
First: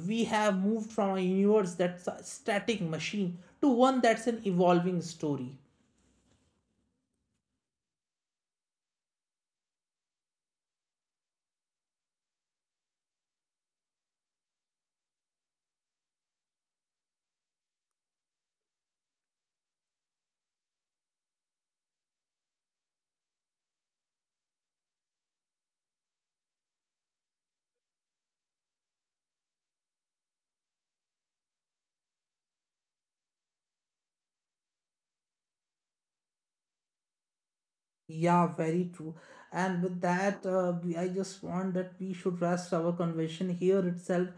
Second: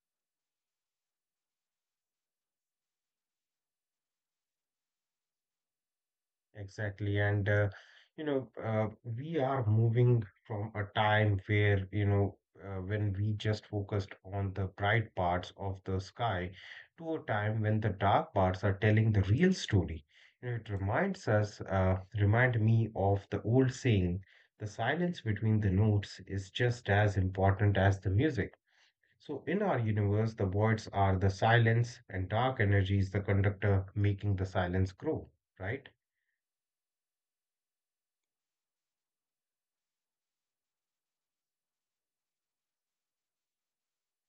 A: We have moved from a universe that's a static machine to one that's an evolving story.
B: exactly. We are moving from a time where, you know, when we just focused on the bright parts of the sky to a time when the dark parts are telling the real story. You know, it reminds us, remind me of the old saying, the silence between the notes is just as important as the music. So in our universe, the voids are the silence and dark energy is the conductor making the silence grow, right?
A: Yeah, very true. And with that, I just want that we should rest our conversation here itself.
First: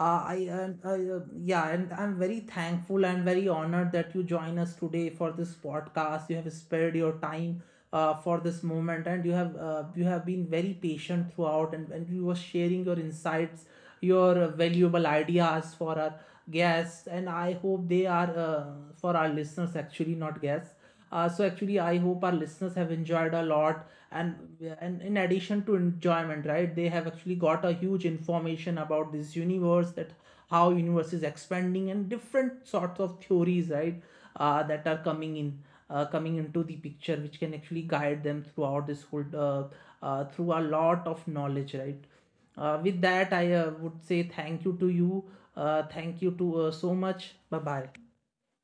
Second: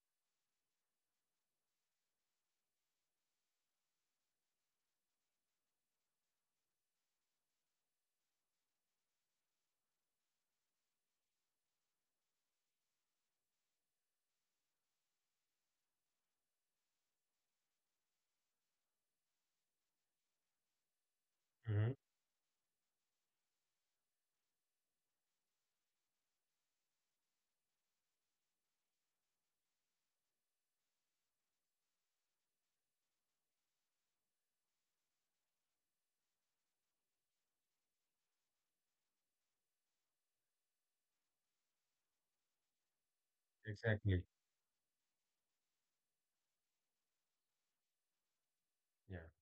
A: I and I, yeah, and I'm very thankful and very honored that you join us today for this podcast. You have spared your time for this moment, and you have been very patient throughout, and you were sharing your insights, your valuable ideas for our guests, and I hope they are for our listeners actually, not guests. So actually, I hope our listeners have enjoyed a lot, and in addition to enjoyment, right, they have actually got a huge information about this universe, that how universe is expanding, and different sorts of theories, right, that are coming into the picture, which can actually guide them throughout this whole, through a lot of knowledge, right. With that,
B: Exactly.
A: I would say thank you to you. Thank you to so much. Bye bye.
B: Yeah.